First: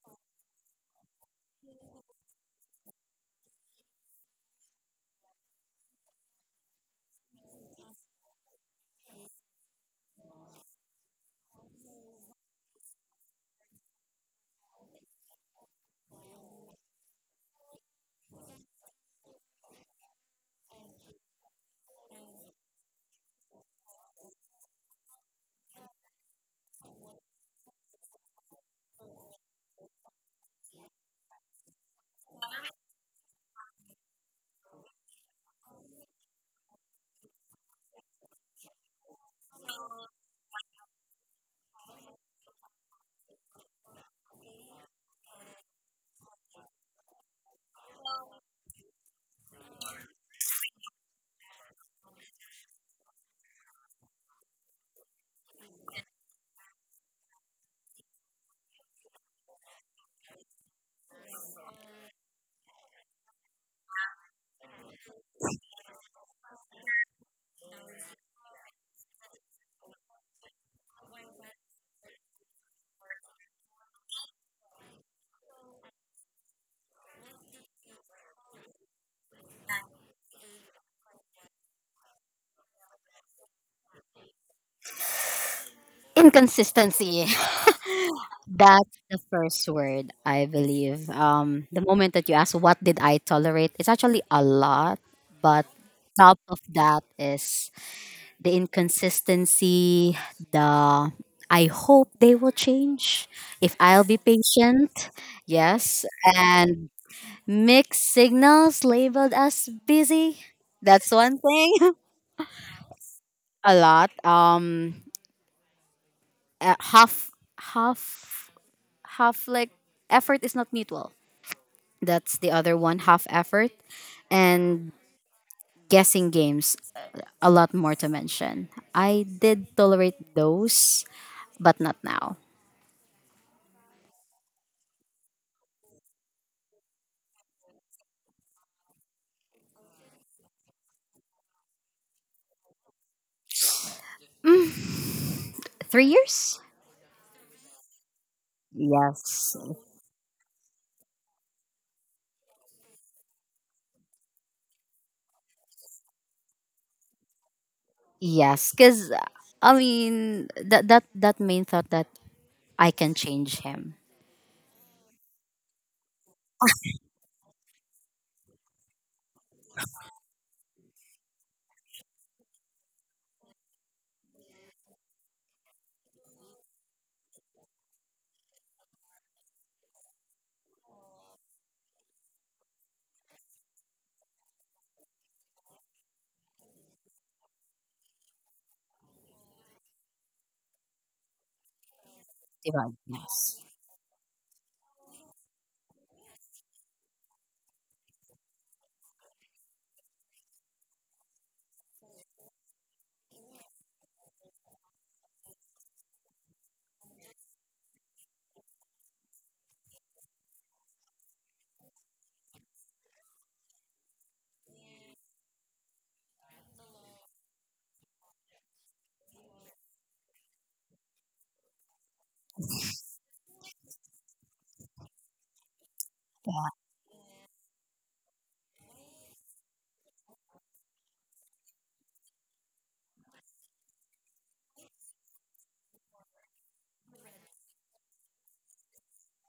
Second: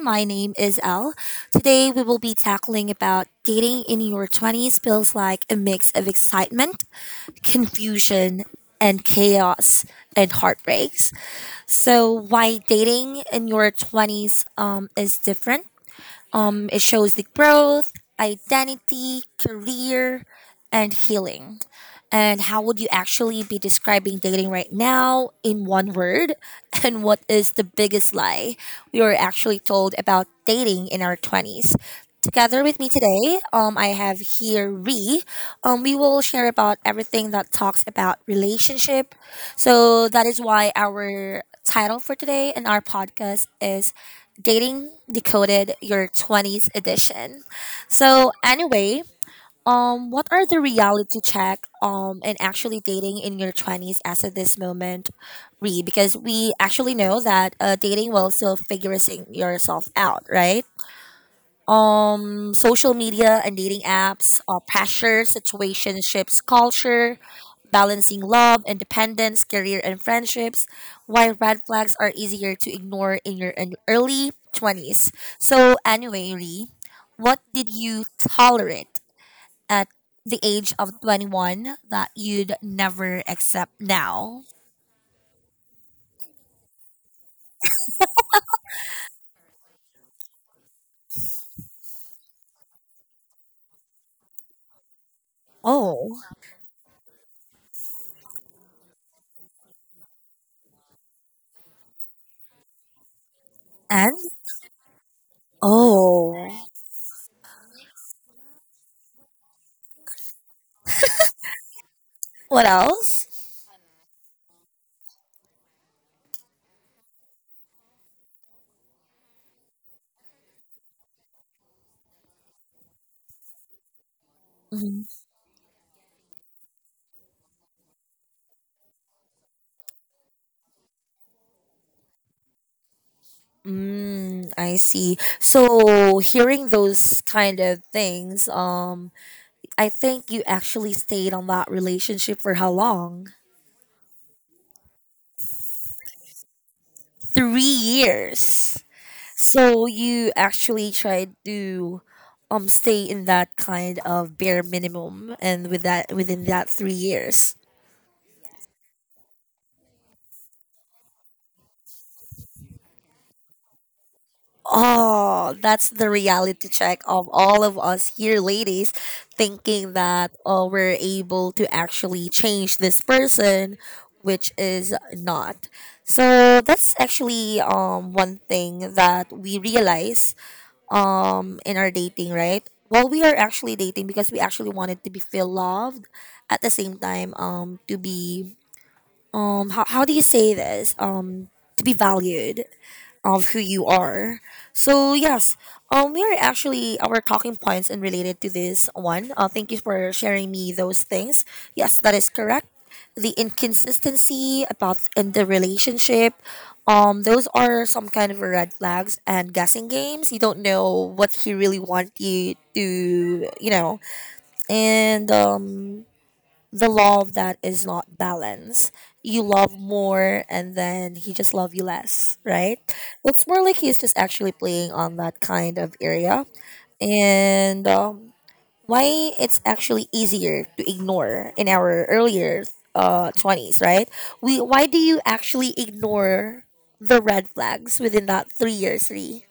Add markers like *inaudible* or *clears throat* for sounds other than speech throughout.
My name is Elle. Today, we will be tackling about dating in your 20s feels like a mix of excitement, confusion, and chaos and heartbreaks. So, why dating in your 20s is different. It shows the growth, identity, career, and healing. And how would you actually be describing dating right now in one word? *laughs* And what is the biggest lie we were actually told about dating in our 20s? Together with me today, I have here Ree. We will share about everything that talks about relationship. So that is why our title for today and our podcast is Dating Decoded Your 20s edition. So, anyway, what are the reality check and actually dating in your 20s as of this moment, Re? Because we actually know that dating will still figuring yourself out, right? Social media and dating apps, pressure, situationships culture, balancing love, independence, career and friendships. Why red flags are easier to ignore in your in early 20s. So anyway, Ree, what did you tolerate at the age of 21 that you'd never accept now? Inconsistency. *laughs* That's the first word, I believe. The moment that you ask, what did I tolerate? It's actually a lot, but Oh. top of that is the inconsistency, the I hope they will change. If I'll And be patient, yes. oh, And mixed signals labeled as busy. That's one thing. what else? *laughs* A lot. Uh, half half half like effort is not mutual, that's the other one, half effort and Mm-hmm. guessing games, a lot more to mention. I did tolerate those, but not now. Mm, I see. So hearing those kind of things, I think you actually stayed on that relationship for how long? Mm, 3 years. 3 years. Yes. So you actually tried to stay in that kind of bare minimum and within that 3 years. Yes, because I mean that main thought that I can change him, Oh, that's the reality check of all of us here, ladies, thinking that oh, we're able to actually change this person, which is not. So that's actually one thing that we realize in our dating, right? Well, we are actually dating because we actually wanted to be feel loved, at the same time to be um, how do you say this, to be valued diba? of who Yes. you are. So yes, we are actually our talking points and related to this one. Thank you for sharing me those things. Yes, that is correct. The inconsistency about in the relationship, those are some kind of red flags and guessing games. You don't know what he really want you to, you know, and the love that is not balanced. You love more and then he just love you less, right? It's more like he's just actually playing on that kind of area. And why it's actually easier to ignore in our earlier 20s, right? We Why do you actually ignore the red flags within that 3 years, three?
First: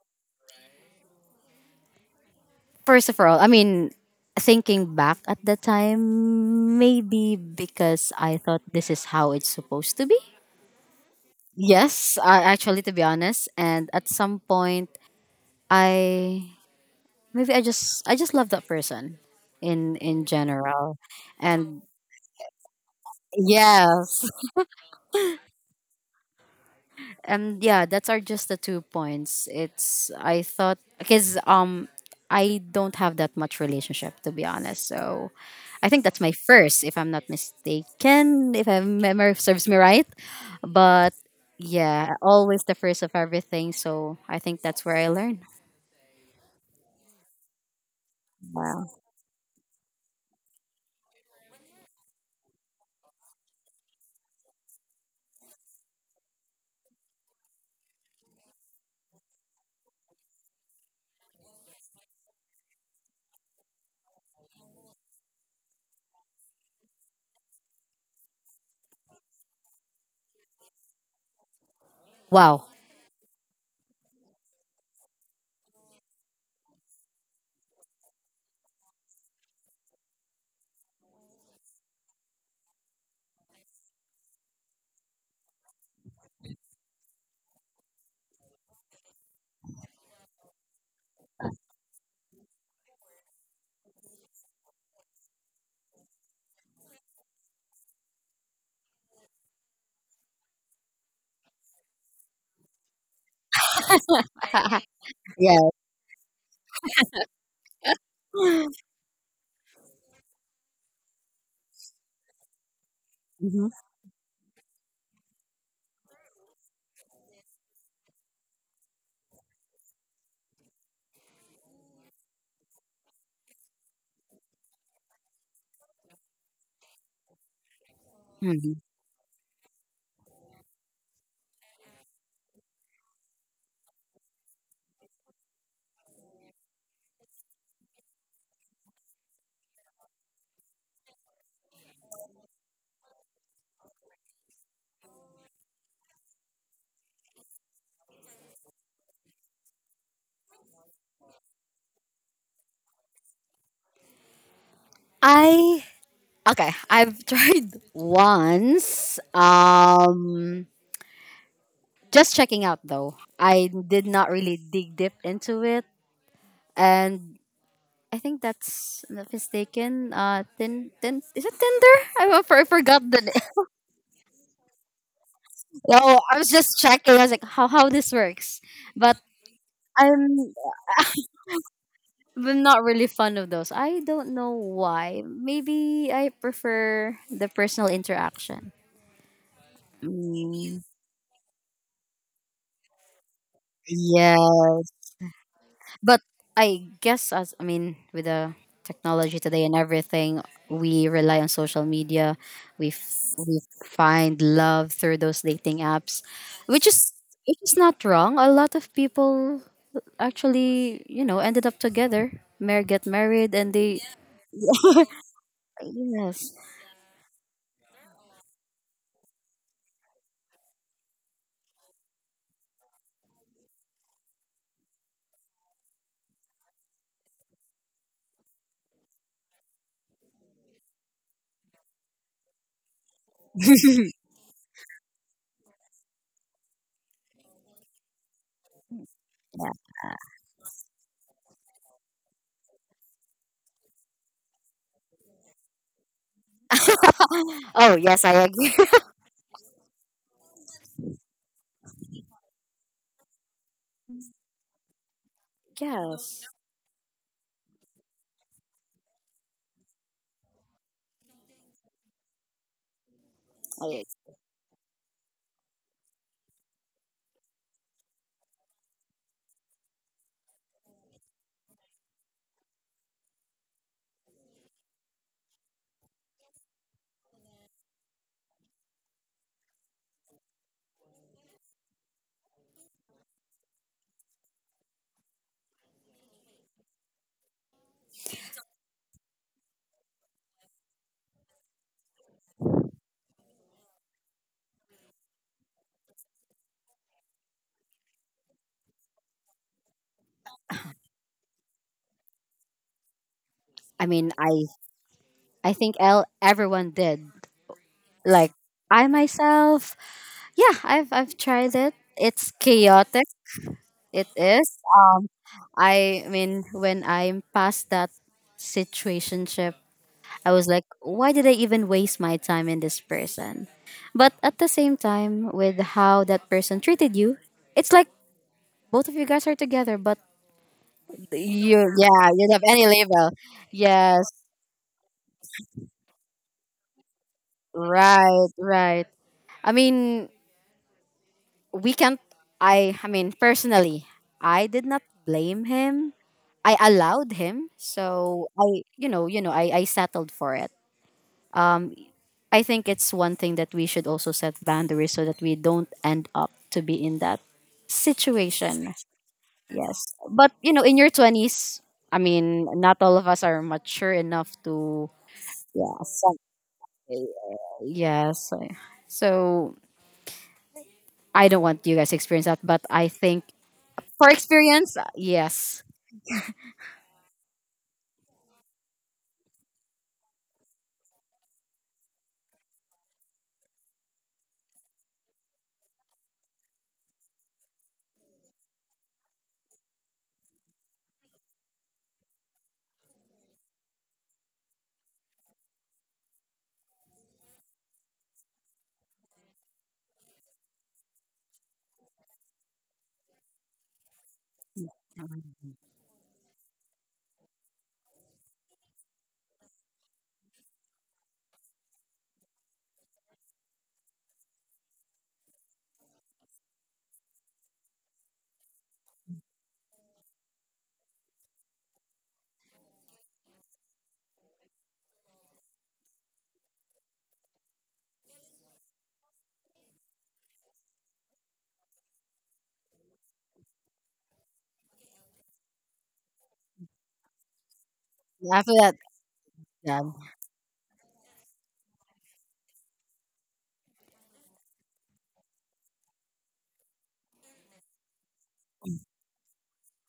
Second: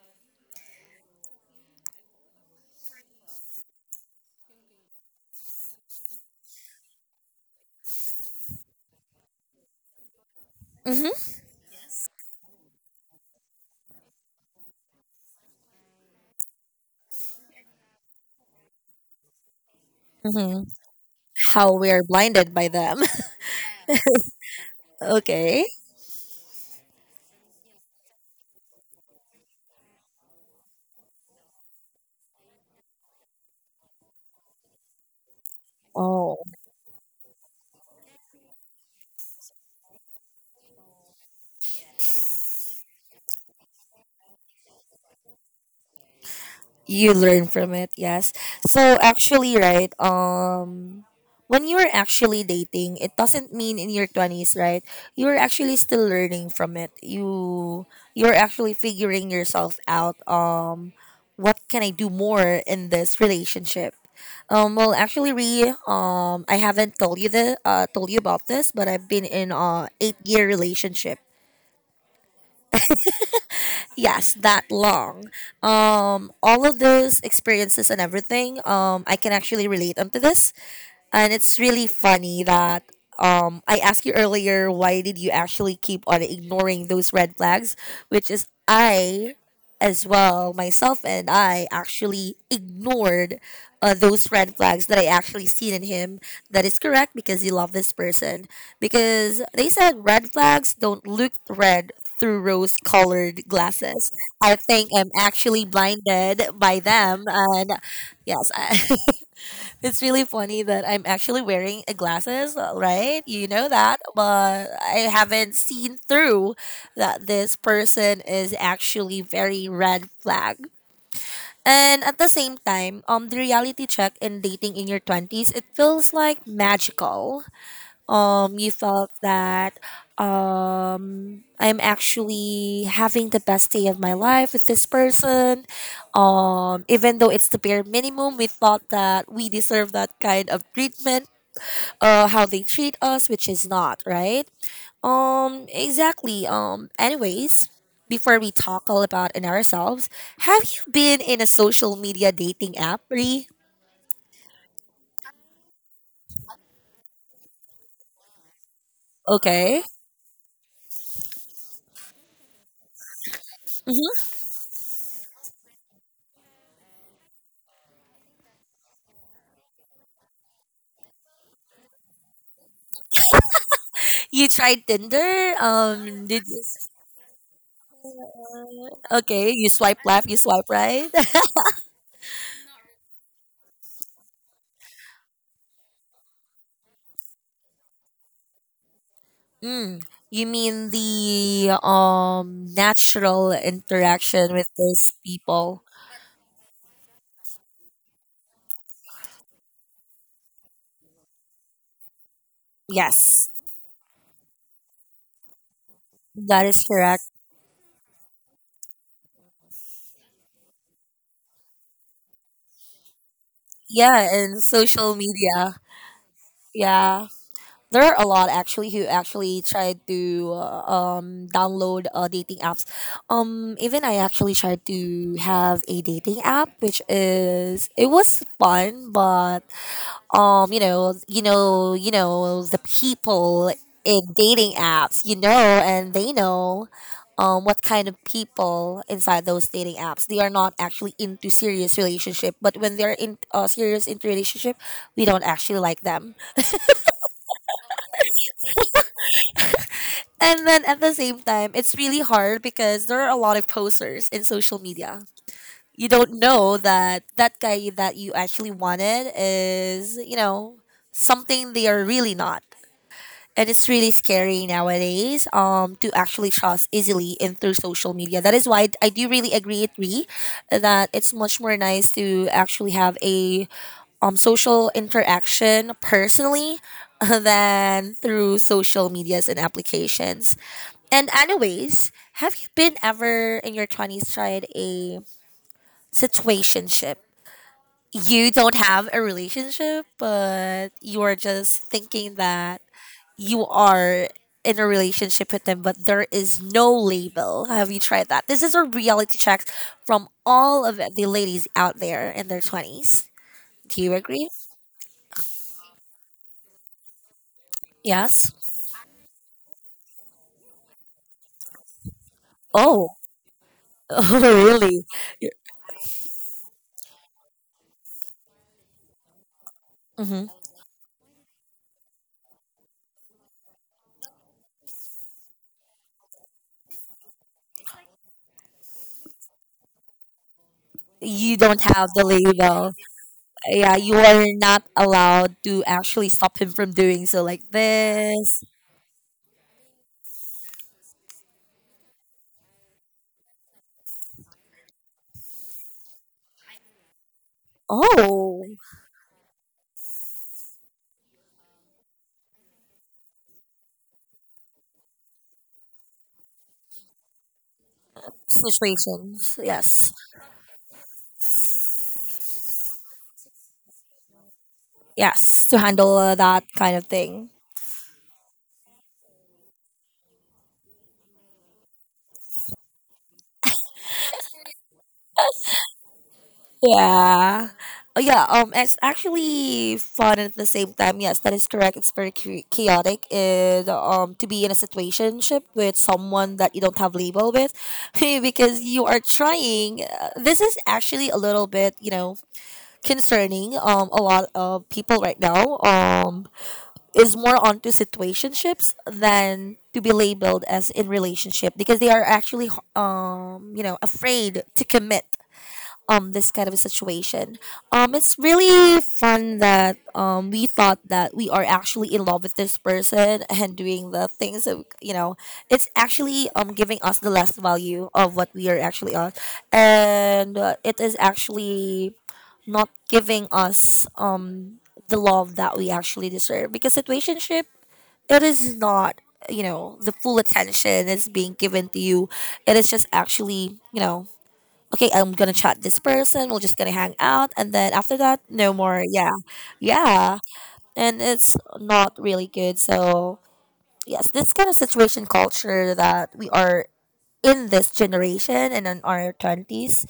First of all, I mean, thinking back at the time, maybe because I thought this is how it's supposed to be. Mm-hmm. Yes, I actually, to be honest, and at some point, I maybe I just love that person in Mm-hmm. general, How and we are blinded by them. yes, *laughs* Okay. and yeah, that's are just the two points. It's I thought because I don't have that much relationship to be honest, so I think that's my Oh. first, if I'm not mistaken, if my memory serves me right. But yeah, always the first of everything. So I think that's where I learned. You learn from it, yes. Wow. So actually, right, when you're actually dating, it doesn't mean in your 20s, right? You're actually still learning from it, you're actually figuring yourself out. What can I do more in this relationship? Well, actually, Re, I haven't told you the told you about this, but I've been in a 8 year relationship. Wow. Yes, that long. All of those experiences and everything, I can actually relate them to this. And it's really funny that I asked you earlier why did you actually keep on ignoring those red flags, which is I as well myself and I actually ignored those red flags that I actually seen in him. That is correct because you love this person, because they said red flags don't look red through rose colored glasses. I think I'm Yeah. actually blinded by them and yes, *gasps* *laughs* It's really funny that I'm actually wearing a glasses, right? You know Mhm. that, but I haven't seen through that this person is actually very red flag. And at the same time, the reality check in dating in your 20s, it feels like magical. You Mhm. felt that I'm actually having the best day of my life with this person. Even though it's the bare minimum, we thought that we deserve that kind of treatment, how they treat us, which is not, right? Exactly. Anyways, before we talk all about in ourselves, have you been in a social media dating app, Ree? I okay. I've *laughs* tried once. Okay. Just checking out though. I did not Hmm. really dig deep into it, and I think that's if I'm not mistaken. Tin, is it Tinder? I forgot the You tried Tinder? Oh, Um, I did was just checking. I was like, how this works, *laughs* but Okay, you swipe left, you I'm swipe right. *laughs* I'm not really fond of those. I don't know why. Maybe I prefer the personal interaction. Mm, you Mm, mean the natural interaction with yes, those people? but I guess as I mean with the technology today and everything, we rely on social media. We f- Yes, we find love through those dating apps, that is which is correct. which is not wrong. A lot of people actually, you know, ended up together. Mare get married and they Yeah, and social media. yes. Yeah. There are a lot actually who actually tried to download dating apps. Even I actually tried to have a dating app which is it was fun but um, you know, the people Yeah. in dating apps, you know, and they know what kind of people inside those dating apps, they are not actually into serious relationship, but when they're in serious into relationship, we don't actually like them. *laughs* Oh yes, I agree. *laughs* And then at the same time, it's really hard because there are a lot of posters in social media. You don't Yes. know that that guy that you actually wanted is, you know, something they are really not. It is I, really scary nowadays to actually trust easily in through social media. That is why I do really agree that it's much more nice to actually have a social interaction personally *laughs* than through social medias and applications. And anyways, have you been ever in your 20s tried a situationship? You don't have a relationship, but you are just thinking that you are in a relationship with them, but there is no label. Have you tried that? This is a reality check from all of the ladies out there in their 20s. Do I you mean, agree? I think el everyone did. Yes. Like I myself, yeah, I've tried it. It's Oh, chaotic. *laughs* It is. really? I mean, when I'm past that situationship. Hmm. I was like, why did I even waste my time in this person? But at the same time, with how that person treated you, it's like both of you guys are together, but You you, don't have the yeah, you don't have any label. label. Yeah, you Yes, are not allowed to actually stop him from doing so, like right, this. right. I mean, we can't. I mean, personally, I did not blame him. I allowed him, so Oh, I, you know, I settled for it. Um, I think it's one thing that we should also set boundaries so that we don't end up to be in that situation. situations. Yes. Yes. But you know, in your 20s, I mean, not all of us are mature enough to Yes, to yeah, handle some, that kind of thing. yes. So I don't want you guys to experience that, but I think for experience, yes. Yeah. Oh, yeah. It's actually fun at the same time. Yes, that is correct. It's very chaotic. And to be in a situationship with someone that you don't have label with, *laughs* because you are trying. This is actually a little bit, you know, concerning. A lot of people right now. Is more onto situationships than to be labeled as in relationship because they are actually you know, afraid to commit this kind of a situation. It's really fun that we thought that we are actually in love with this person and doing the things that, you know, it's actually giving us the less value of what we are actually on, and it is actually not giving us the love that we actually deserve because situationship, it is not, you know, the full attention is being given to you. It is just actually, you know, okay, I'm gonna chat this person. We're just gonna hang out, and then after that, After no that, more. Yeah, yeah, yeah, and it's not really good. So yes, this kind of situation culture that we are in this generation and in our 20s,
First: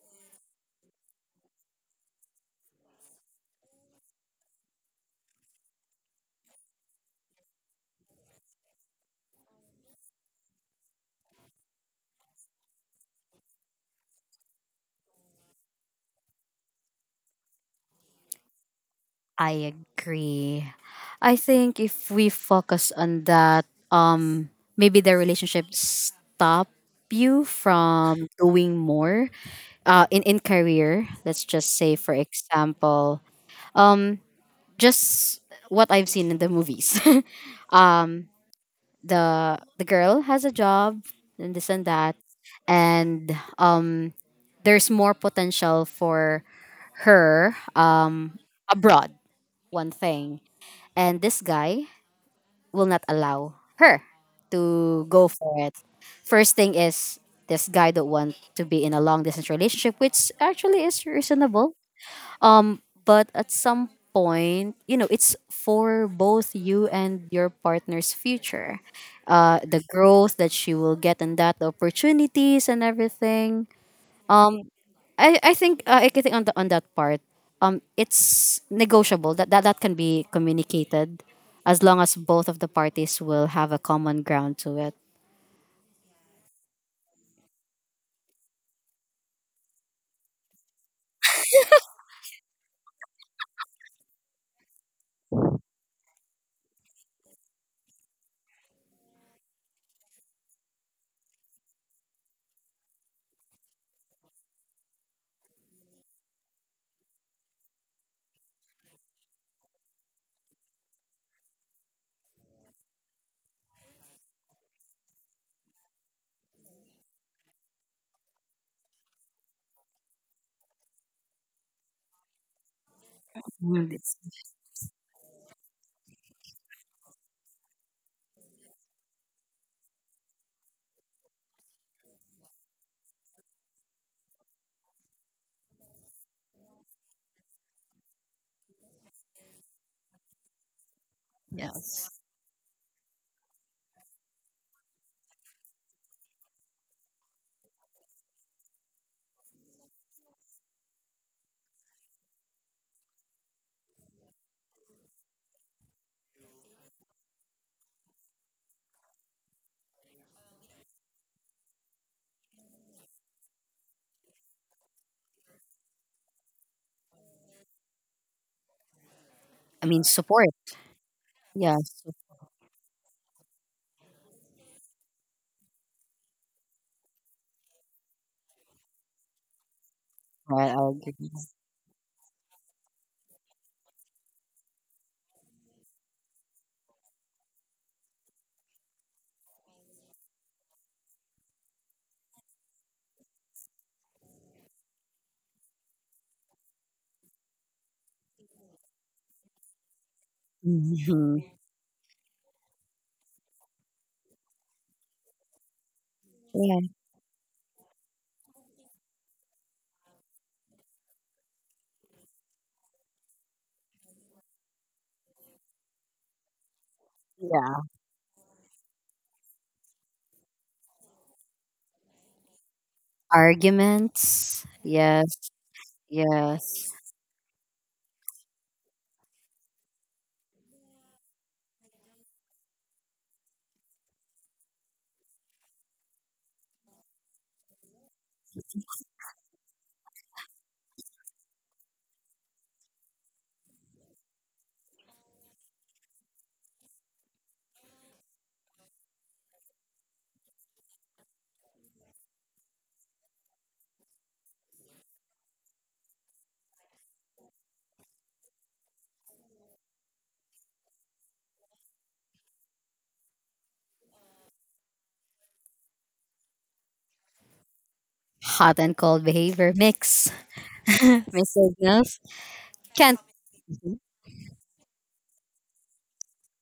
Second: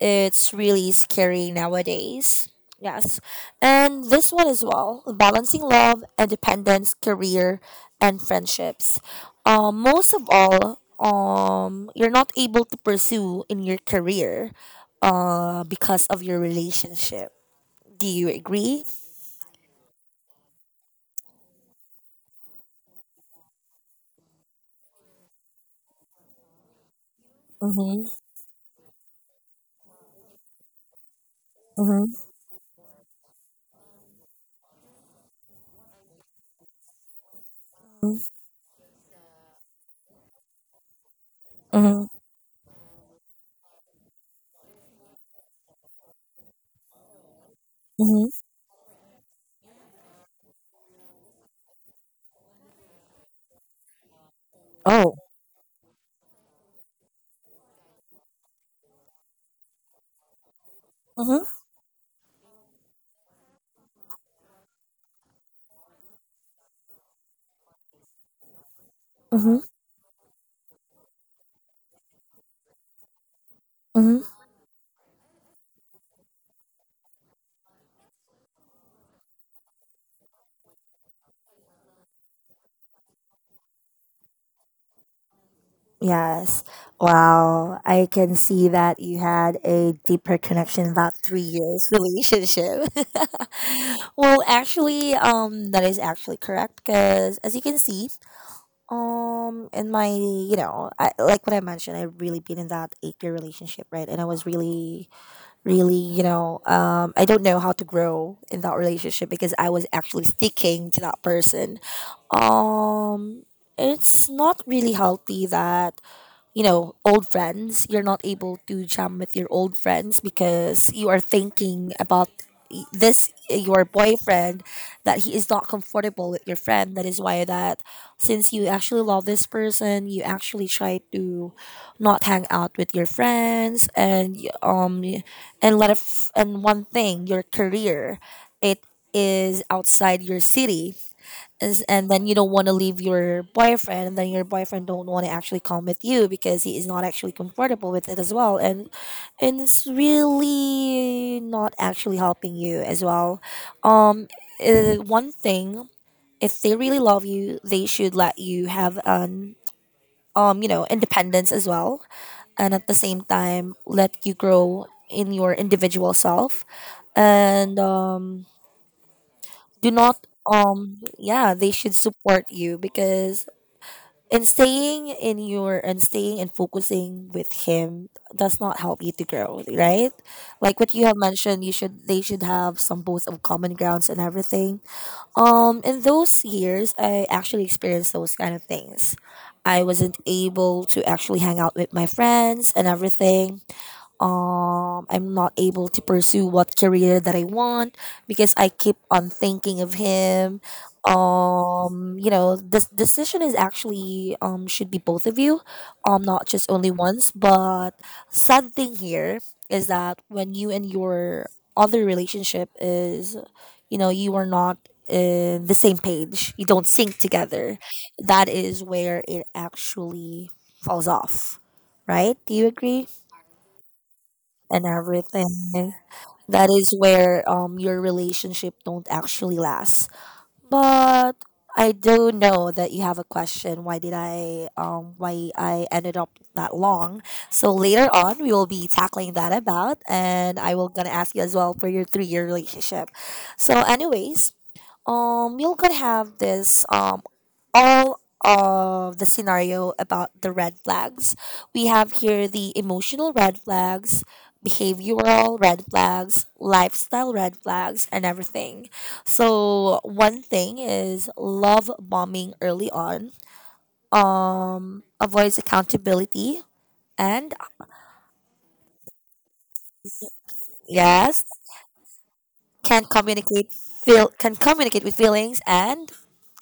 it's really scary nowadays. Yes. And this one as well, balancing love, independence, career and friendships. Most of all, you're not able to pursue in your career because of your relationship. Do you agree? I agree. I think if we focus on that, maybe the relationship stop you Mm-hmm. from doing more. In career, let's just say, Mm-hmm. for example, um, just what I've seen in the movies. *laughs* um, the girl has a job and this and that, Mm-hmm. and there's more potential for her Mm-hmm. Abroad. One thing and this guy will not allow her to Oh. go for it. First thing is this guy don't want to be in a long distance relationship, which actually is Mm-hmm. reasonable. But at some point, you know, it's for both you and your partner's future. Mm-hmm. The growth that she will get and that the opportunities and everything. Um. I think I think on on that part, it's negotiable that that can be communicated, as long as both of the parties will have a common ground to it. Yes. Wow. I can see that you had a deeper connection about 3 years relationship. *laughs* Well, actually, that is actually correct because as you can see, in my, you know, like what I mentioned, I've really been in that 8 year relationship, right? And I was really, really, you know, I don't know how to grow in that relationship because I was actually sticking to that person. Um, it's not really healthy that, you know, old friends. You're not able to jam with your old friends because you are thinking about y- this your Mhm. It's, boyfriend, that he is not comfortable with your friend. That is why that since you actually love this person, you actually try to not hang out with your friends and and let it and one thing, your career, it is outside your city is, yes, and then you don't want to leave your boyfriend, and then your boyfriend don't want to actually come with you because he is not actually comfortable with it as well, and it's really not actually helping you as well. um One thing, if they really love you, they should let you have an independence as well, and at the same time let you grow in your individual self. And I do mean not support. Yeah, they Yeah, should support. support you because and staying in your and staying and focusing with him does not help you to grow, right? I Like what you have agree. mentioned, you should they should have some both of common grounds and everything. In those years I actually experienced those kind of things. I wasn't able to actually hang out with my friends and everything. I'm not able to pursue what career that I want because I keep on thinking of him. Hmm. This decision is actually should be both of you, not just Yeah. only once. But sad thing here is that when you and your other relationship is, you are not the same page. You don't sync together. Yeah, That is where it actually falls off, right? Do you agree? arguments. And Yes, everything. That yes. is where your relationship don't actually last. But I do know that you have a question. Why did I why I ended up that long? So later on we will be tackling that about, and I will gonna ask you as well for your 3-year relationship. So anyways, you're gonna have this all of the scenario about the red flags. We have here the emotional red flags, behavioral red flags, lifestyle red flags, and everything. So one thing is love bombing early on. Avoids accountability and Hot and cold behavior mix. *laughs* yes, Mixed signals can can't communicate be feel can communicate with feelings and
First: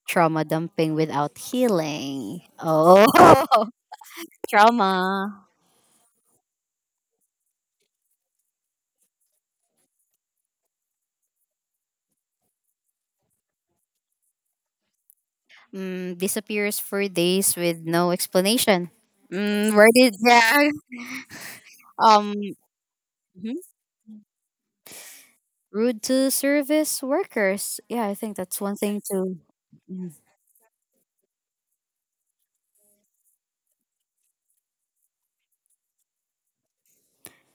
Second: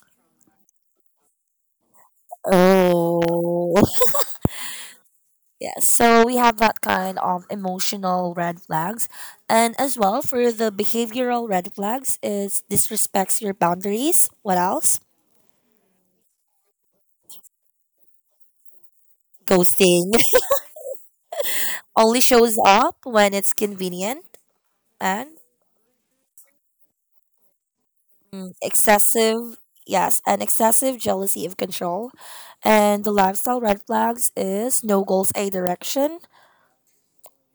trauma dumping without healing. Oh, oh. *laughs* trauma. Yes, so we have that kind of emotional red flags. And as well for the behavioral red flags is disrespects your boundaries. What else? Mm, disappears for days with no explanation. Mm, where Ghosting. did yeah? *laughs* *laughs* Only Um, shows up when it's mhm. convenient and Rude to service workers. Yeah, I think mm, that's one thing too. excessive, Mm. yes, and excessive jealousy of control. And the lifestyle red flags is no goals, a direction.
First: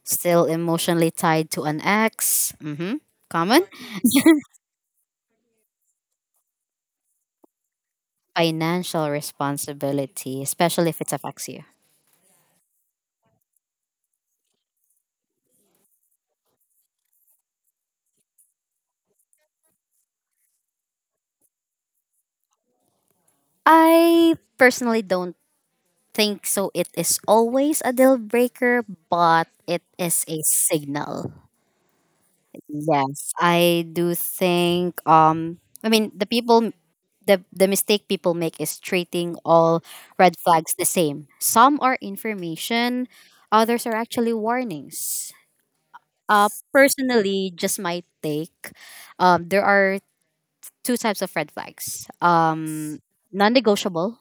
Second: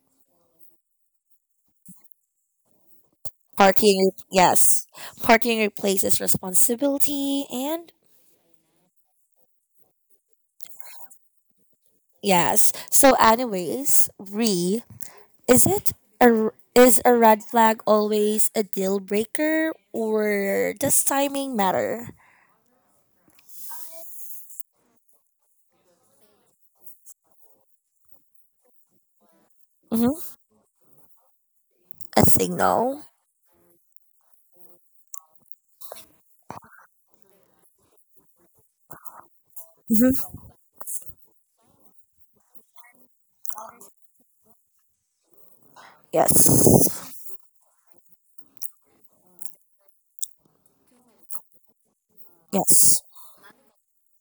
Still emotionally tied to an ex. Mm-hmm. Common Partying, yes. Partying replaces responsibility and financial responsibility, especially if it affects you. yes. So, anyways, re, is it a is a red flag always a deal breaker, or does timing matter? I personally don't think so. It is always a deal breaker, but it is Hmm. a signal. A signal. Yes, I do think I mean the people the mistake people make is treating all Hmm. red flags the same. Some are information, others are actually warnings. Yes. Personally, just my take, there are two types of red flags. Yes. Non-negotiable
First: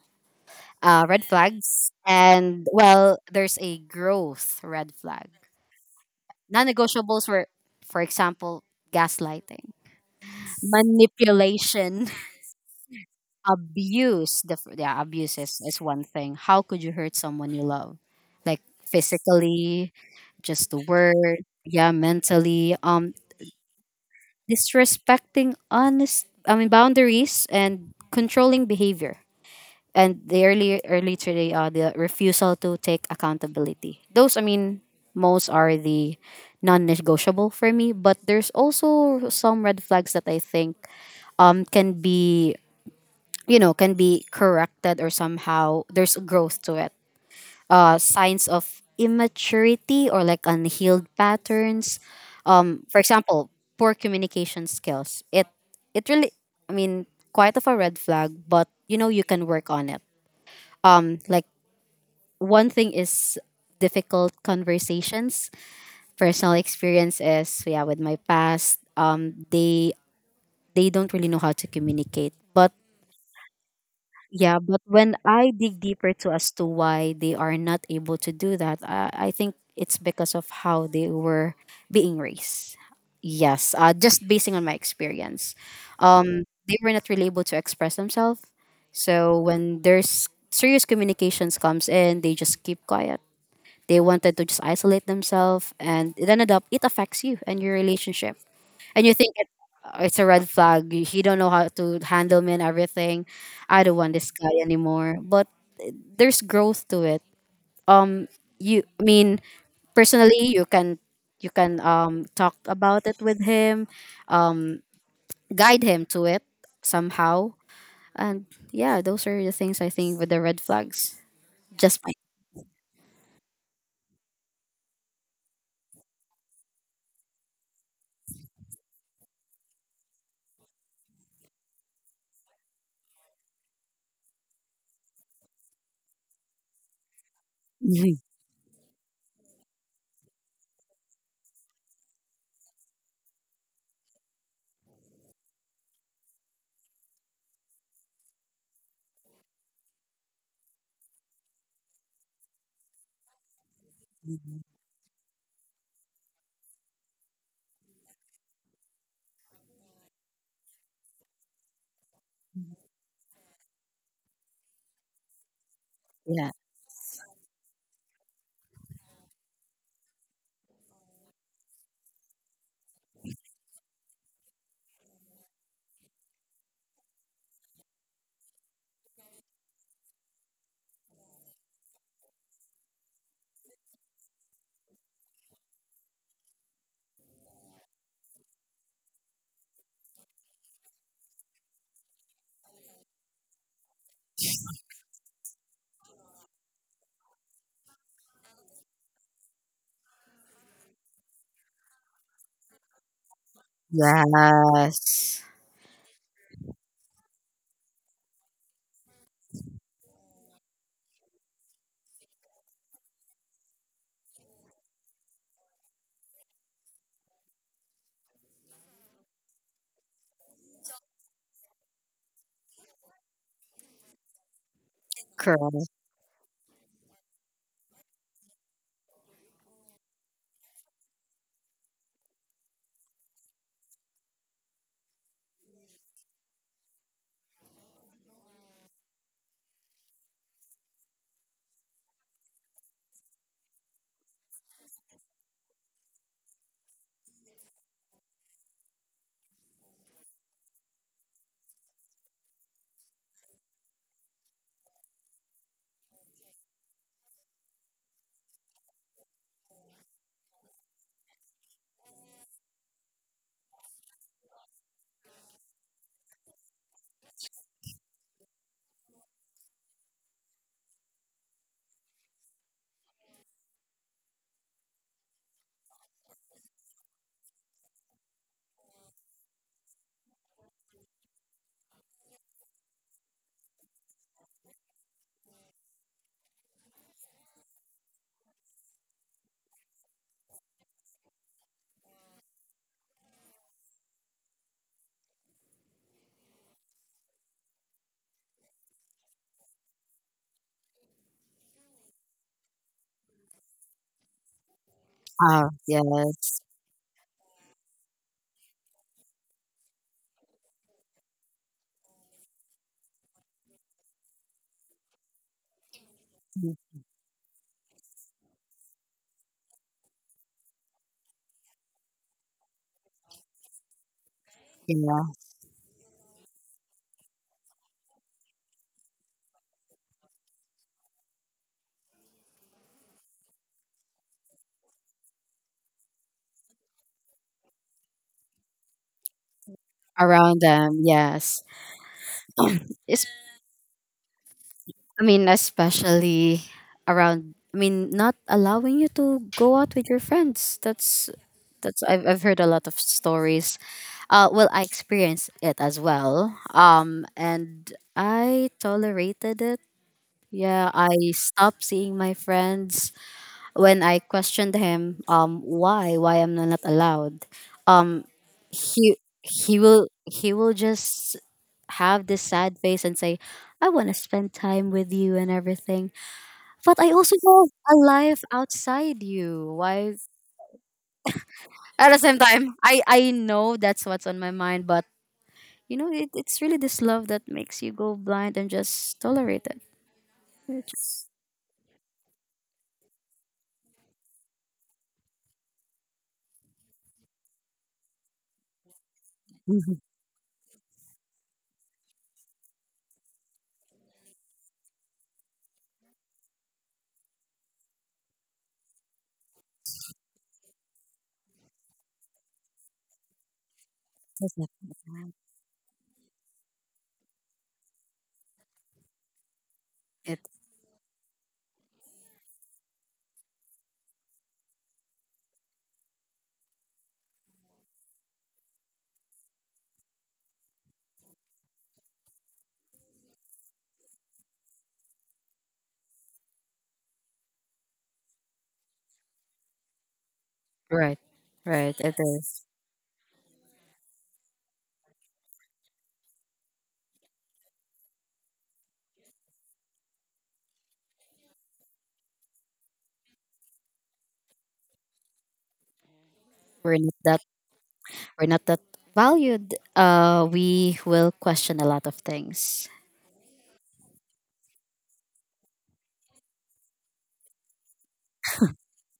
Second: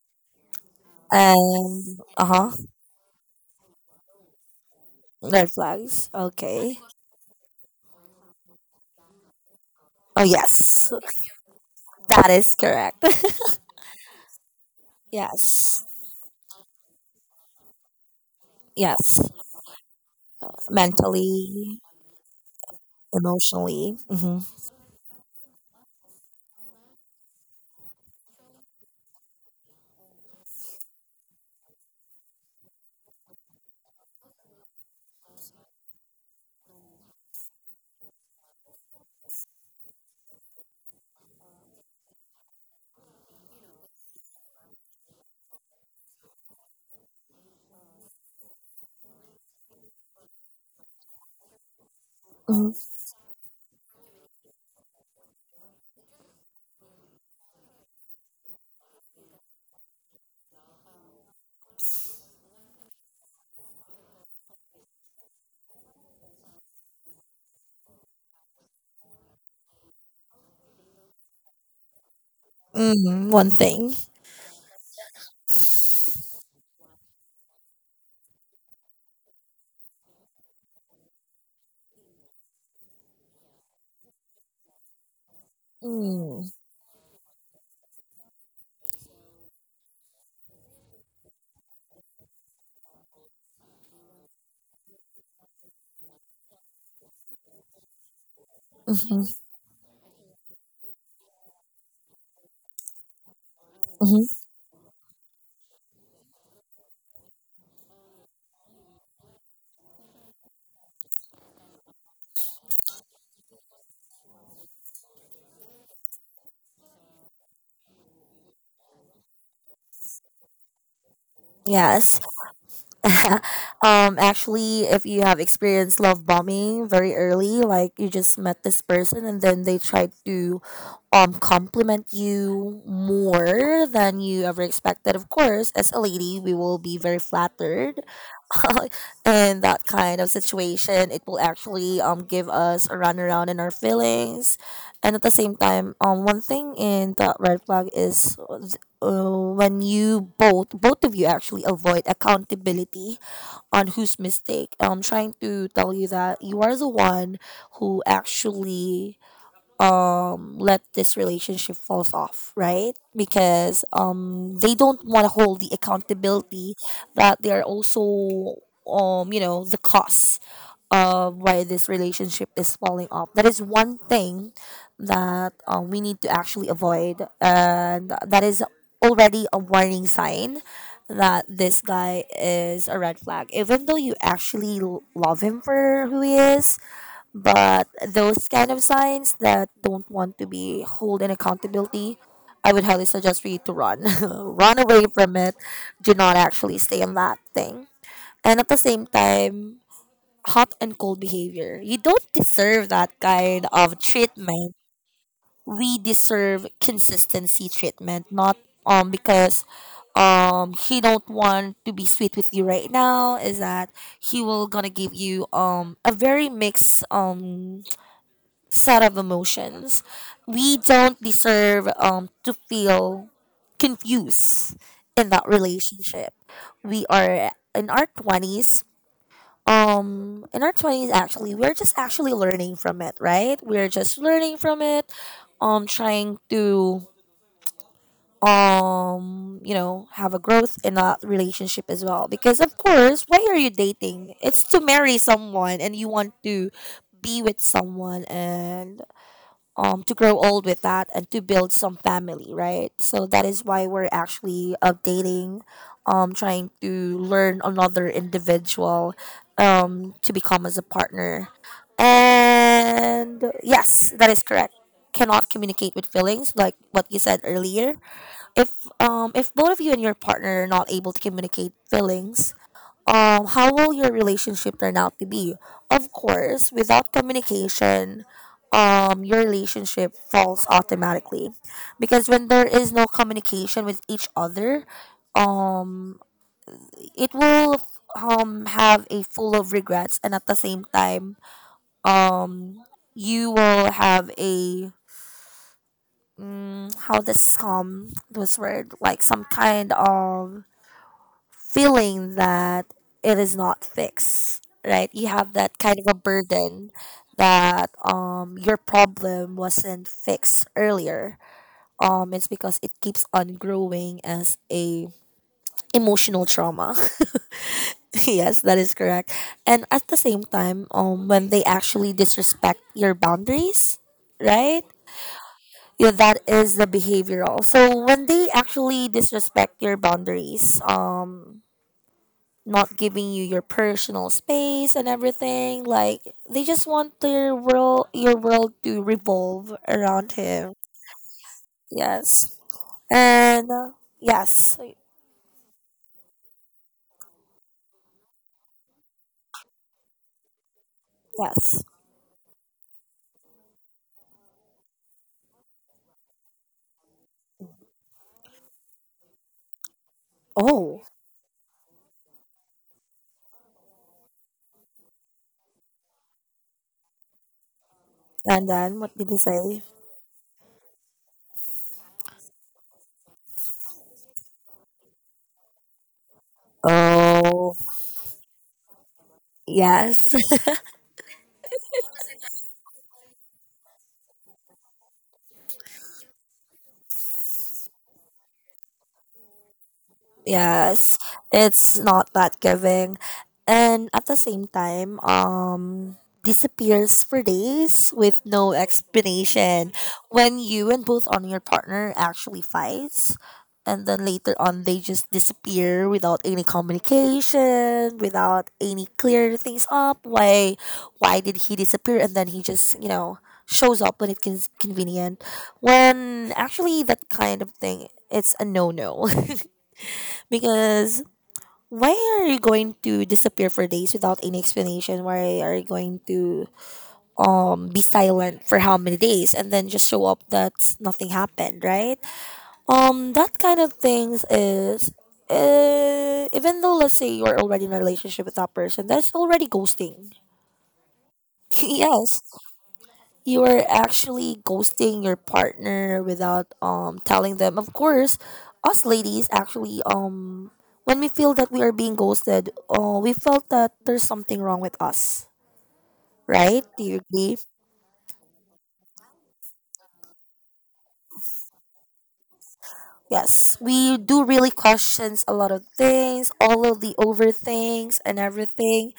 red And flags uh huh. and well, there's a growth red flag. Red flags. Okay. Non-negotiables were for example gaslighting Oh yes, manipulation, *laughs* that is correct. *laughs* *laughs* abuse. The f- yeah, abuse is Yes. one thing. How could you hurt someone you love? Like Yes. physically, just the word, Mentally, yeah, mentally. Emotionally. Mm-hmm. Disrespecting honest, I mean boundaries and controlling behavior. And the early early today, the refusal to take accountability. Those, I mean, most are the non-negotiable for me. But there's also some red flags that I think can be you know can be corrected or somehow there's growth to it signs of immaturity or like unhealed patterns Mm-hmm. for example poor communication skills it it really I mean quite of a red flag but you know you can work on it like one thing is difficult conversations personal experience is yeah with my past they don't really know how to communicate but Mm-hmm. One thing. yeah, but when I dig deeper to as to why they are not able to do that, I think it's because of how they were being raised. Yes, just basing on my experience, Mm-hmm. They were not really able to express themselves. So when there's serious communications comes in, they just keep quiet. They wanted to just isolate themselves, and it ended up it affects you and your relationship and you Mm-hmm. think it, it's a red flag. He don't know how to handle me and everything. I don't want this guy anymore. But there's growth to it. Um, you I mean personally, you can talk about it with him, um guide him to it somehow, and yeah, those are the things I think with the red flags. Just my Yes. *laughs* Actually, if you have experienced love bombing very early, like you just met this person, and then they tried to compliment you more than you ever expected, of course, as a lady we will be very flattered. *laughs* *laughs* And that kind of situation, it will actually give us a run around in our feelings. And at the same time, one thing in that red flag is when you both of you actually avoid accountability on whose mistake. I'm trying to tell you that you are the one who actually let this relationship falls off, right? Because they don't want to hold the yeah accountability that they are also the cause of why this relationship is falling off. That is one thing that we need to actually avoid, and that is already a warning sign that this guy is a red flag, even though you actually love him for who he is. But those kind of signs that don't want to be held in accountability, I would highly suggest for you to run. *laughs* Run away from it. Do not actually stay in that thing. And at the same time, hot and cold behavior. You don't deserve that kind of treatment. yes We deserve consistency treatment, not because he don't want to be sweet with you right now is that he will gonna give you a very mixed set of emotions. We don't deserve, to feel confused in that correct. relationship. We are in our 20s. In our 20s, actually, we're just actually learning from it, right? We're just learning from it, trying to, have a growth in that relationship as well. Because, of course, why are you dating? It's to marry someone and you want to be with someone, and to grow old with that, and to build some family, right? So that is why we're actually updating, trying to learn another individual, to become as a partner. And yes, that is correct. Cannot communicate with feelings, like what you said earlier. If both of you and your partner are not able to communicate feelings, how will your relationship turn out to be? Of course, without communication, your relationship falls automatically, because when there is no communication with each other, um, it will have a full of regrets, and at the same time, um, you will have a mm, how this this word, like some kind of feeling that it is not fixed, right? You have Ah, that kind of a yes, burden that your problem wasn't fixed earlier. It's because it keeps on growing as a emotional trauma. *laughs* Yes, that is correct. And at the same time, when they actually disrespect your boundaries, right? yeah. Yeah, that is the behavioral. So when they actually disrespect your boundaries, not giving you your personal space and everything. Like they just want their world, your world to revolve around Around him. them, yes. Yes, *clears throat* It's. and yes, I mean, especially around. I mean, not allowing you to go out with your friends. That's yes. that's. I've heard a lot of stories. Well, I experienced it as well. And I tolerated it. Yeah, Oh, I stopped seeing my friends when I questioned him. Why? Why am I not allowed? Um, and then what he did he he say? will he will just have this sad face and say, "I want to spend time with you and everything." But I also know Oh, a life outside you. Why? Is- yes. *laughs* At the same time, I know that's what's on my mind, but you know, it, it's really this love that makes you go blind and just tolerate it. It's- Yes, just- it's not that giving. And at the same time, disappears for days with no explanation. Mhm, When you and both on your partner actually fights, and then later on they just disappear without any communication, without any clear things up. Why did he disappear? And then he just shows up when it's that's it. Convenient. When actually that kind of thing, it's a no no. It *laughs* Because why are you going to disappear for days without any explanation? Why are you going to be silent for how many days, and then just show up that nothing happened, right? That kind of things is even though let's say you're already in a relationship with that person, that's already ghosting. right, right. It *laughs* Yes, is. you are actually ghosting your partner without telling them. Of course, us ladies actually when we feel that we are being ghosted, we felt that there's something wrong with us, right? We're Do not you that. agree? We're not that valued. We will question a lot of things. Yes, we do really questions a lot of things, all of the over things and everything.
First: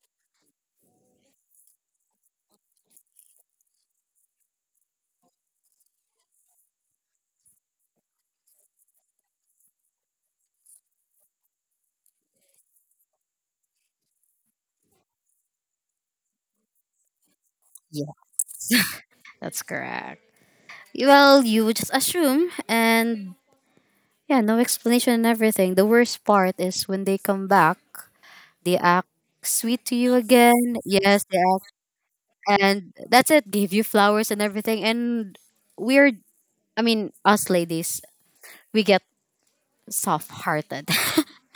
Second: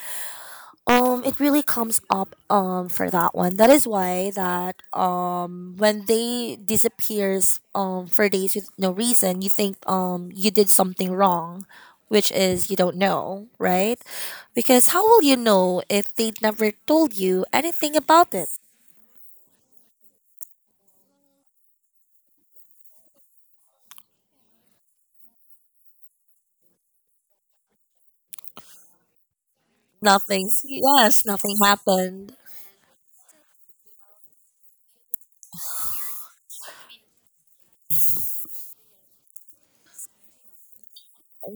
It really comes up for that one. That is why that when they disappears for days with no reason, you think you did something wrong, which is you don't know, right? Because how will you know if they never told you anything Yeah, about it? that's correct. Well, you would just assume and yeah, no explanation and everything. The worst part is when they come back They act sweet to you Nothing. again. Yes, Yes, they nothing act. happened. And that's it. Give you flowers and everything. And we're, I mean, us ladies, we get soft hearted.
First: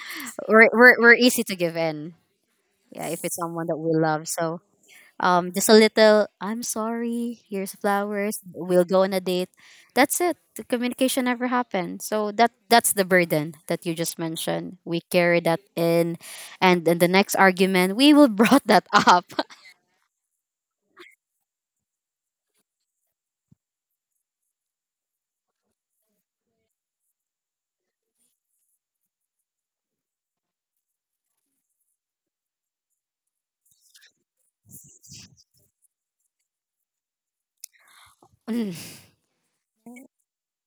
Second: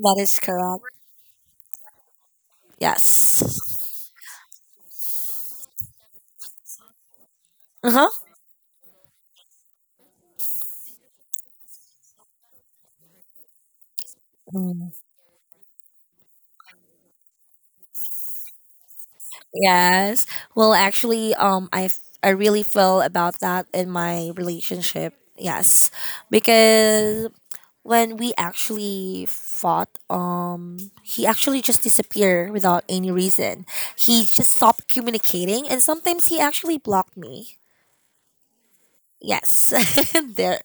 That is *laughs* correct. We're easy to give in. Yeah, if it's Yes. someone that we love. So just a little, I'm sorry, here's Uh flowers. We'll go on a date. That's it. The communication never happened. So that that's the burden that you just mentioned. We huh. carry that in and in the next argument we will *laughs* brought that up. Yes. Well, actually, I I really feel about that in my relationship. Yes, because when we actually fought, he actually just disappeared without any reason. He just stopped communicating, and sometimes he actually blocked me. *laughs* Yes, *laughs* there.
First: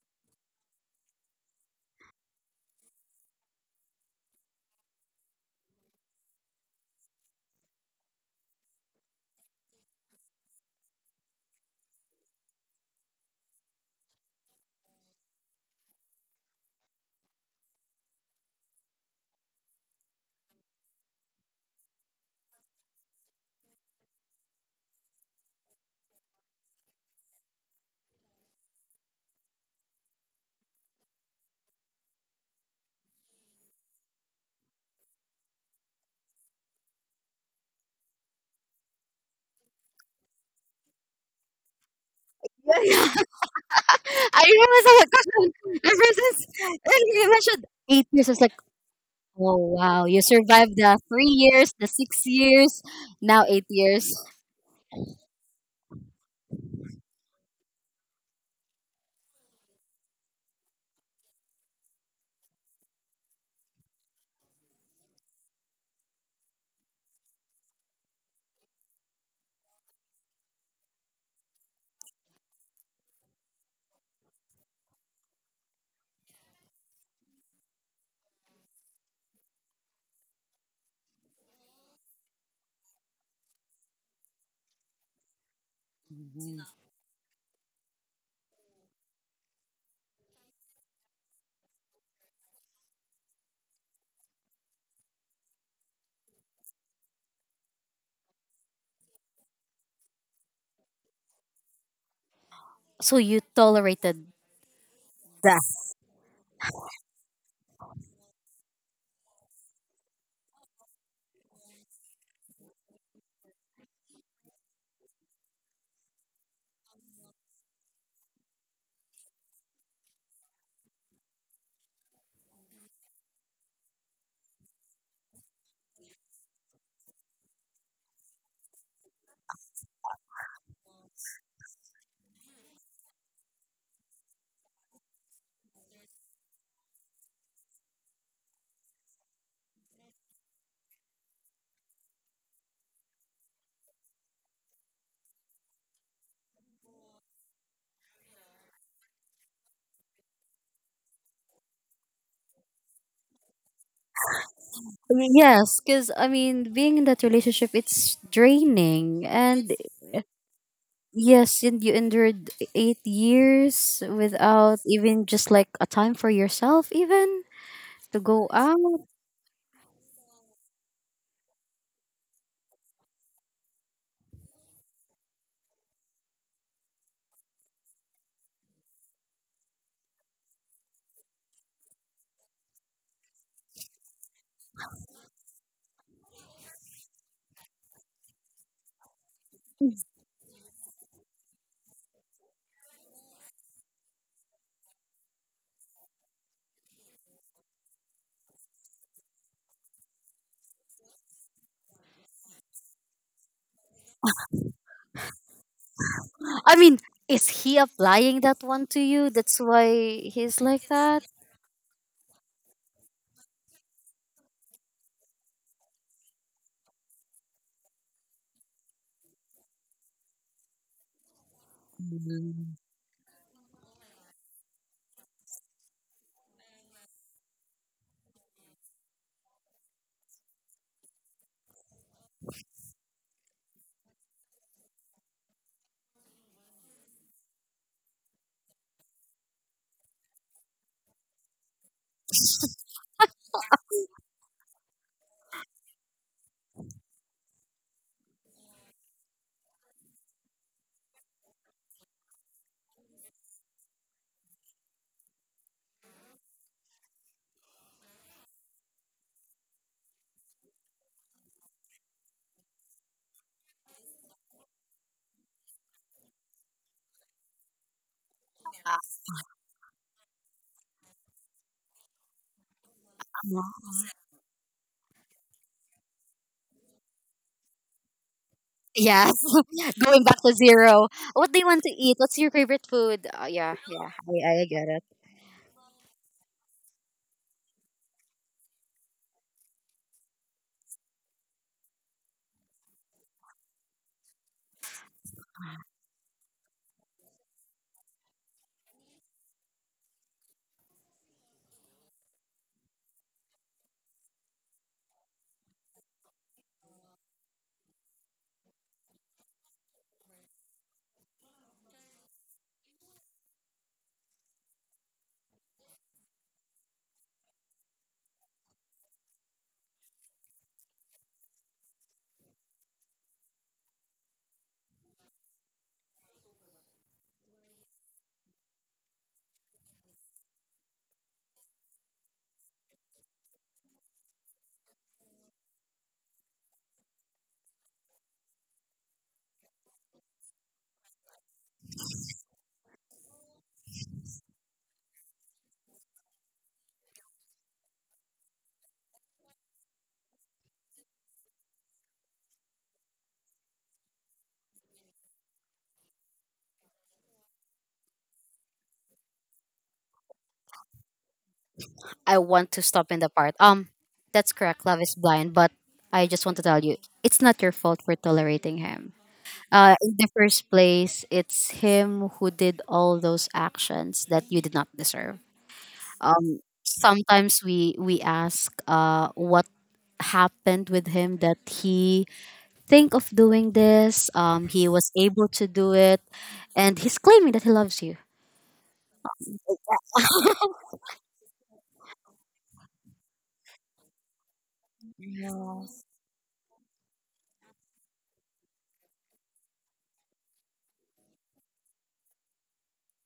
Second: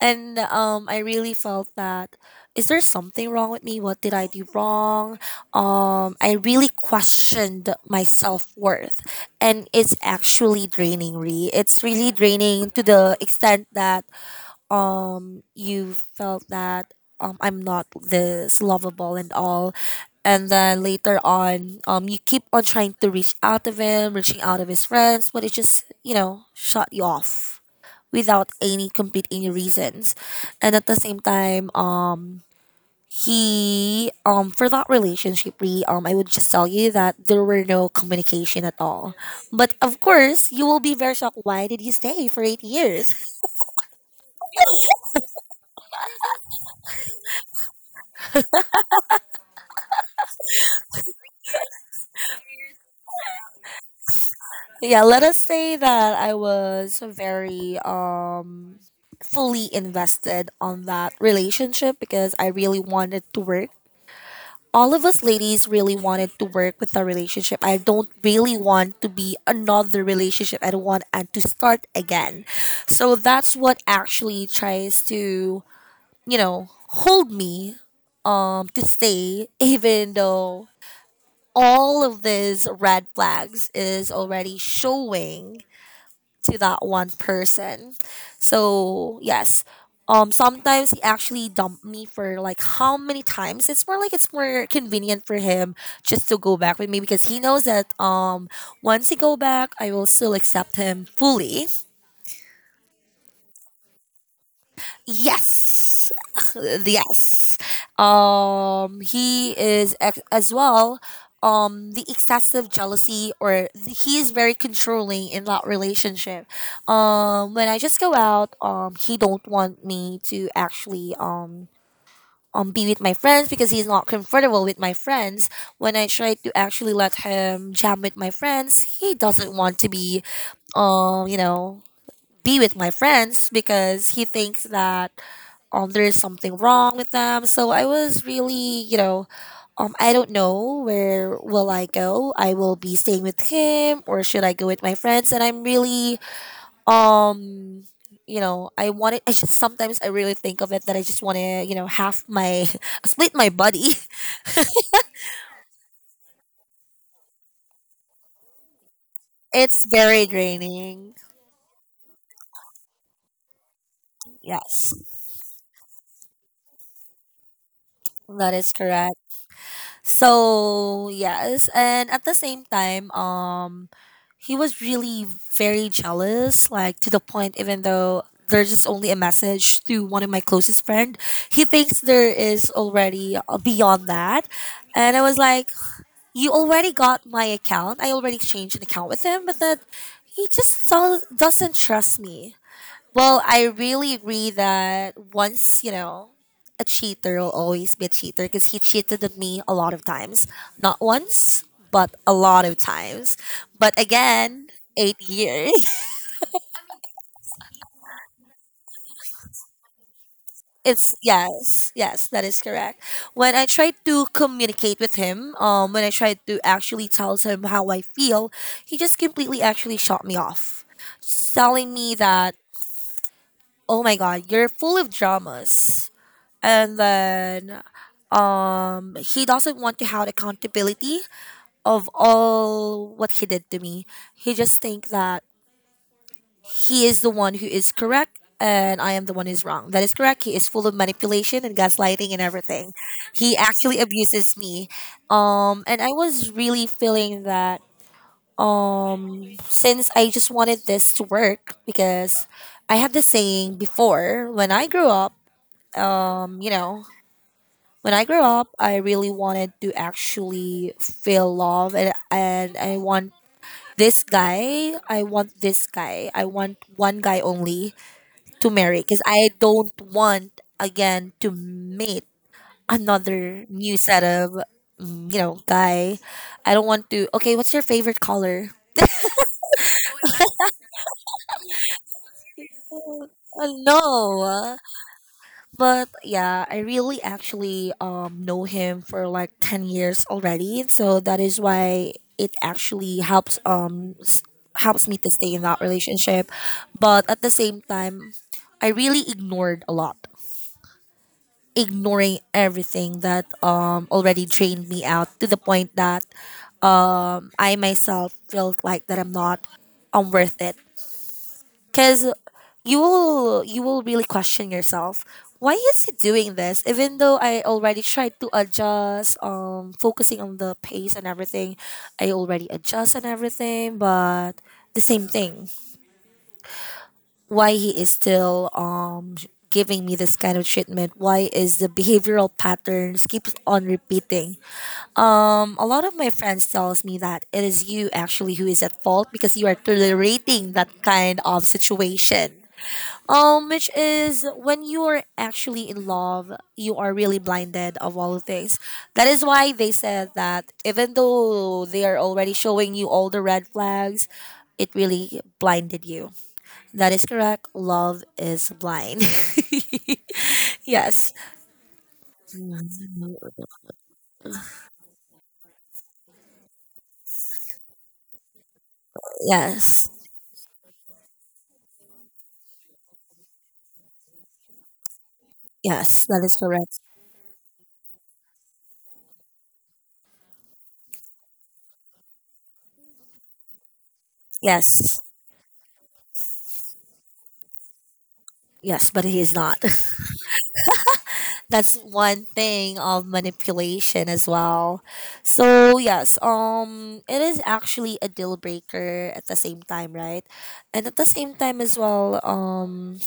And I really felt that, is there something wrong with me? What did I do wrong? I really questioned my self worth, and it's actually draining. Re, it's really draining to the extent that you felt that I'm not this lovable and all, and then later on you keep on trying to reach out of him, reaching out of his friends, but it just shut you off without any complete any reasons. And at the same time, he for that relationship re, I would just tell you that there were no communication at all. But of course you will be very shocked, why did he stay for eight Yeah, yeah. years *laughs* I remember that because ever since like, you mentioned 8 years, I was like, oh wow, you survived the 3 years, the 6 years, now 8 years. Yeah, let us say that I was very fully invested on that relationship because I really wanted to work. All of us ladies really wanted to work with our relationship. I don't really want to be another relationship, I don't want and to start again. So that's what actually tries to, you know hold me to stay. *laughs* Even though all of these red flags is already showing to that one person. So yes. Sometimes he actually dumped me for like how many times. It's more like it's more convenient for him just to go back with me because he knows that once he go back, I will still accept him fully. So you tolerated that. Yes. Yes. He is as well the excessive jealousy, or he is very controlling in that relationship. When I just go out, he don't want me to actually be with my friends because he's not comfortable with my friends. When I try to actually let him jam with my friends, he doesn't want to be, um, you know, be with my friends because he thinks that there is something wrong with them. So I was really, you know, I don't know where will I go. I will be staying with him, or should I go with my friends? And I'm really, um, I wanted. I just sometimes I really think of it, that I just want to, half my *laughs* split my body. *laughs* Yes, because I mean, being in that relationship, it's draining. And It's very draining. yes, and you endured 8 years without Yes, even just like a time for yourself, even to go that is out. correct. So yes, and at the same time, he was really very jealous, like to the point even though there's just only a message to one of my closest friend, he thinks there is already beyond that, and I was like, you already got my account. I already exchanged an account with him, but that he just doesn't trust me well, I really agree that once, a cheater will always be a cheater because he cheated on me a lot of times. Not once, but a lot of times. But again, 8 years. *laughs* I mean, is he applying that one to you? That's why he's like It's that? Yes, yes, that is correct. When I tried to communicate with him, when I tried to actually tell him how I feel, he just completely actually shot me off, telling me that, oh my God, you're full of dramas, and then he doesn't want to have accountability of all what he did to me. He just think that he is the one who is correct and I am the one who's wrong. That is correct. He is full of manipulation and gaslighting and everything. He actually abuses me. And I was really feeling that, since I just wanted this to work because I had this saying before when I grew up. um you know When I grew up, I really wanted to actually feel love, and I want this guy, I want one guy only to marry because I don't want again to meet Uh, another new set of guy. I don't want to. Okay, what's your favorite color? Yes. *laughs* Going back to zero. What do you want to eat? What's your favorite food? Uh, Yeah, yeah. I no. get it. But yeah, I really actually know him for like 10 years already, so that is why it actually helps, helps me to stay in that relationship. But at the same time, I really ignored a lot, ignoring everything that already drained me out to the point that I myself felt like that I'm not, I worth it, because you will really question yourself, why is he doing this even though I already tried to adjust, focusing on the pace and everything. I already adjust and everything, but the same thing, why he is still giving me this kind of treatment? Why is the behavioral patterns keeps on repeating? A lot of my friends tells me that it is you actually who is at fault because you are tolerating that kind of situation, which is, when you are actually in love, you are really blinded of all things. That is why they said that even though they are already showing you all the red flags, it really blinded you. That is correct. Love is blind. *laughs* Yes. I want to stop in the part. That's correct. Love is blind, but I just want to tell you, it's not your fault for tolerating him. Yes. In the first place, it's him who did all those actions that you did not deserve. Yes. That is correct. Sometimes we ask, what happened with him that he think of doing this he was Yes. able to do it and he's claiming that he loves you Yes. But he is not. That's one thing of manipulation as well. So Yes. yes, it is actually a deal breaker at the same time, right? And at the same time as well,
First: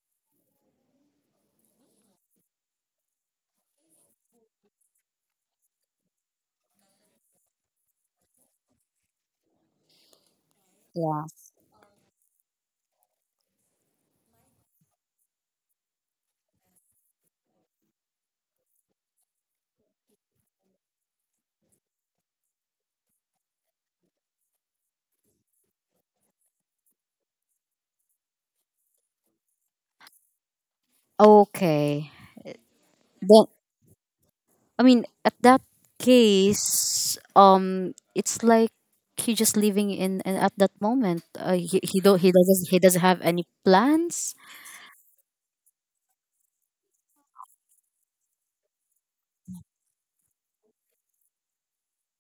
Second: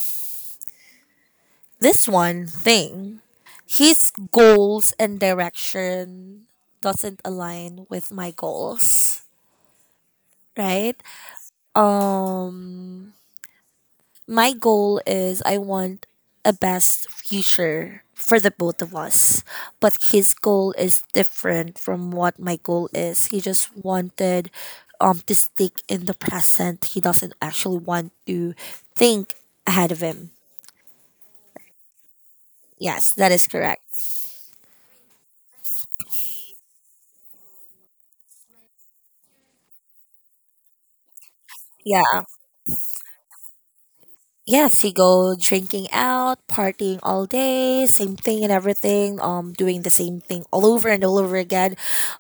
this one thing, his goals and direction doesn't align with my goals, right? yeah Um my goal is I want a best future for the both of us. But his goal is different from what my goal is. He just wanted to stick in the present. He doesn't actually want to think ahead of him. okay Yes, that then is correct. I mean, at that case, it's like he just living in at that moment, he, he Yeah. don't he doesn't he doesn't have any plans. Yes, he go drinking out, partying all day, same thing and everything. Doing the same thing all over and all over again.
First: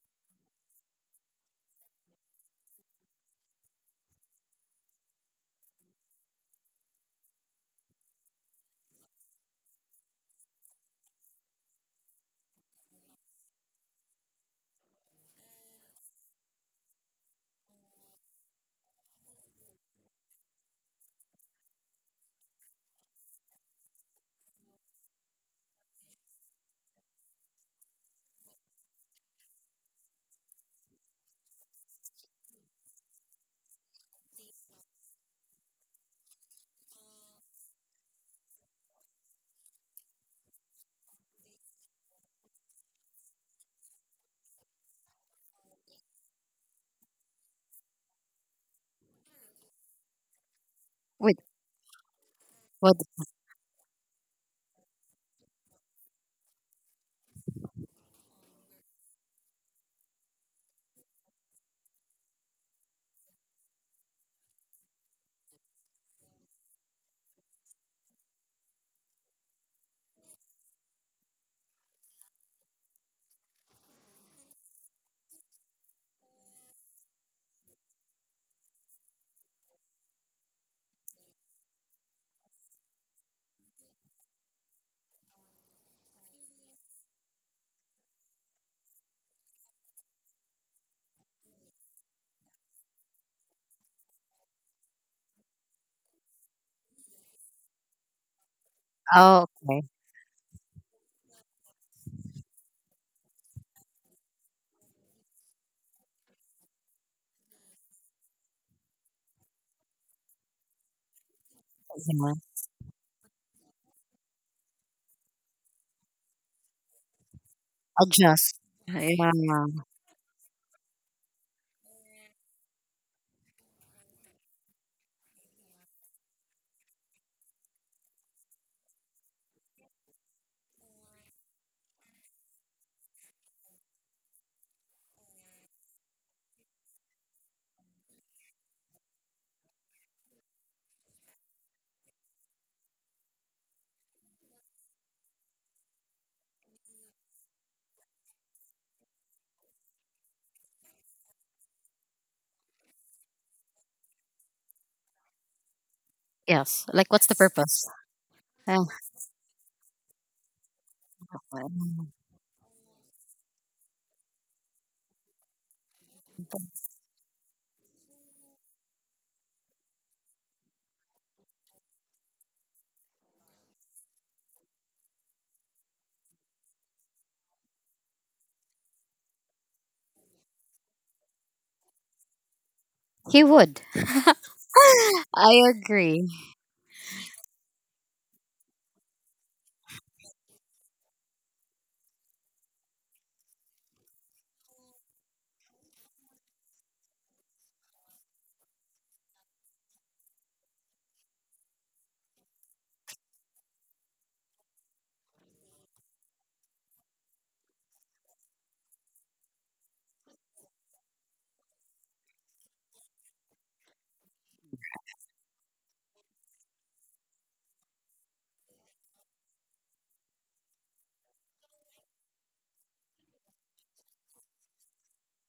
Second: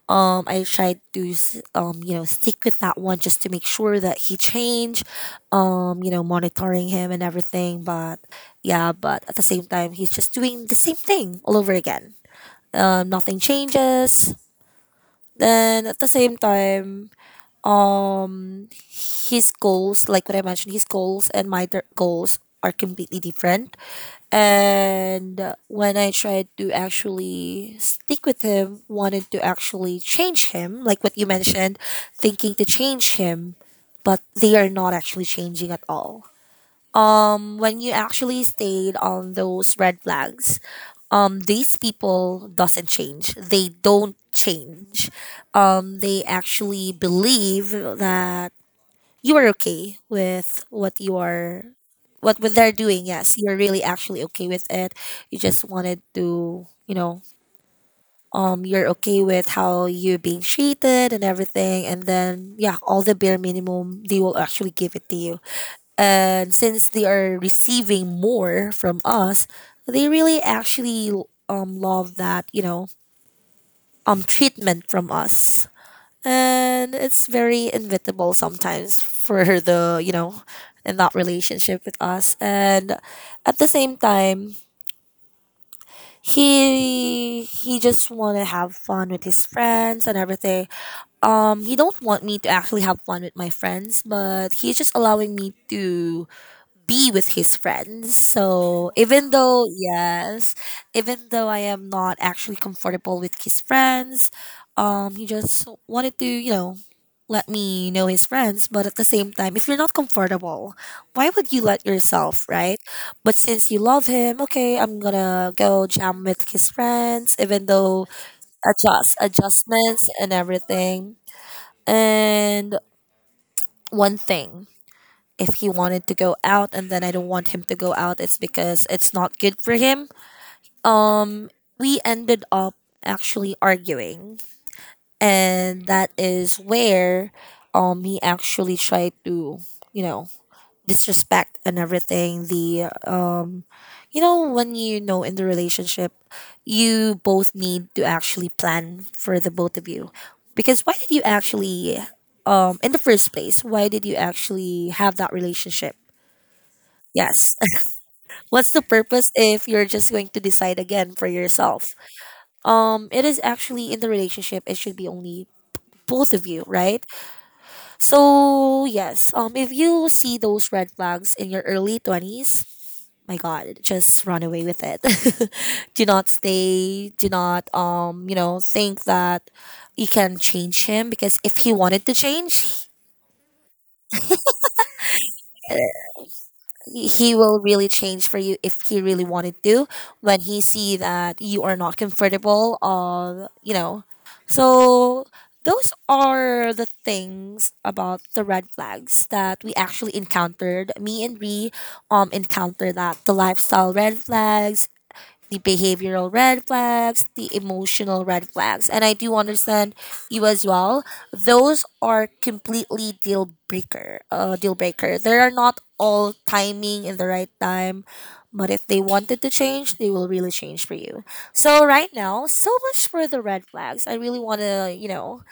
I tried to stick with that one just to make sure that he change. Monitoring him and everything. But yeah, but at the same time, he's just doing the same thing all over again. Nothing changes. Then at the same time, um his goals, like what I mentioned, his goals and my goals are completely different. And when I tried to actually stick with him, wanted to actually change him, like what you mentioned, thinking to change him, but they are not actually changing at all. When you actually stayed on those red flags, these people doesn't change, they don't change. They actually believe that you are okay with what you wait are, what they're what doing. Yes, you're really actually okay with it. You just wanted to, you're okay with how you're being treated and everything, and then yeah, all the bare minimum they will actually give it to you. And since they are receiving more from us, they really actually love that, treatment from us. And it's very inevitable sometimes for *laughs* the, in that relationship with us. And at the same time, he just want to have fun with his friends and everything. He don't want me to actually have fun with my friends, but he's just allowing me to be with his friends. So even oh though, okay yes, even though I am not actually comfortable with his friends, he just wanted to, let me know his friends. But at the same time, if you're not comfortable, why would you let yourself, right? But since you love him, okay, I'm gonna go jam with his friends, even though, Adjust. adjust, Yeah. adjustments and everything. And one thing, if he wanted to go out and then I don't want him to go out, it's because it's not good for him. Um, we ended up actually arguing, and that is where he actually tried to, you know, disrespect and everything the you know, when in the relationship, you both need to actually plan for the both of you, because why did you actually in the first place, why did you actually have that relationship? Yes, like, what's the Yes. purpose? *laughs* What's the Uh, purpose if you're just going to decide again for yourself? It is actually, in the relationship, it should be only both of you, right? So yes, if you see those red flags in your early 20s, my god, just run away with it. *laughs* Do not stay, do not think that you can change him, because if he wanted to change, he would. *sighs* *laughs* I agree. he will really change for you, if he really wanted to, when he see that you are not comfortable, so those are the things about the red flags that we actually encountered, me and we encountered that, the lifestyle red flags, the behavioral red flags, the emotional red flags. And I do understand you as well. Those are completely deal breaker. Deal breaker. They are not all timing in the right time. But if they wanted to change, they will really change for you. So right now, so much for the red flags. I really want to,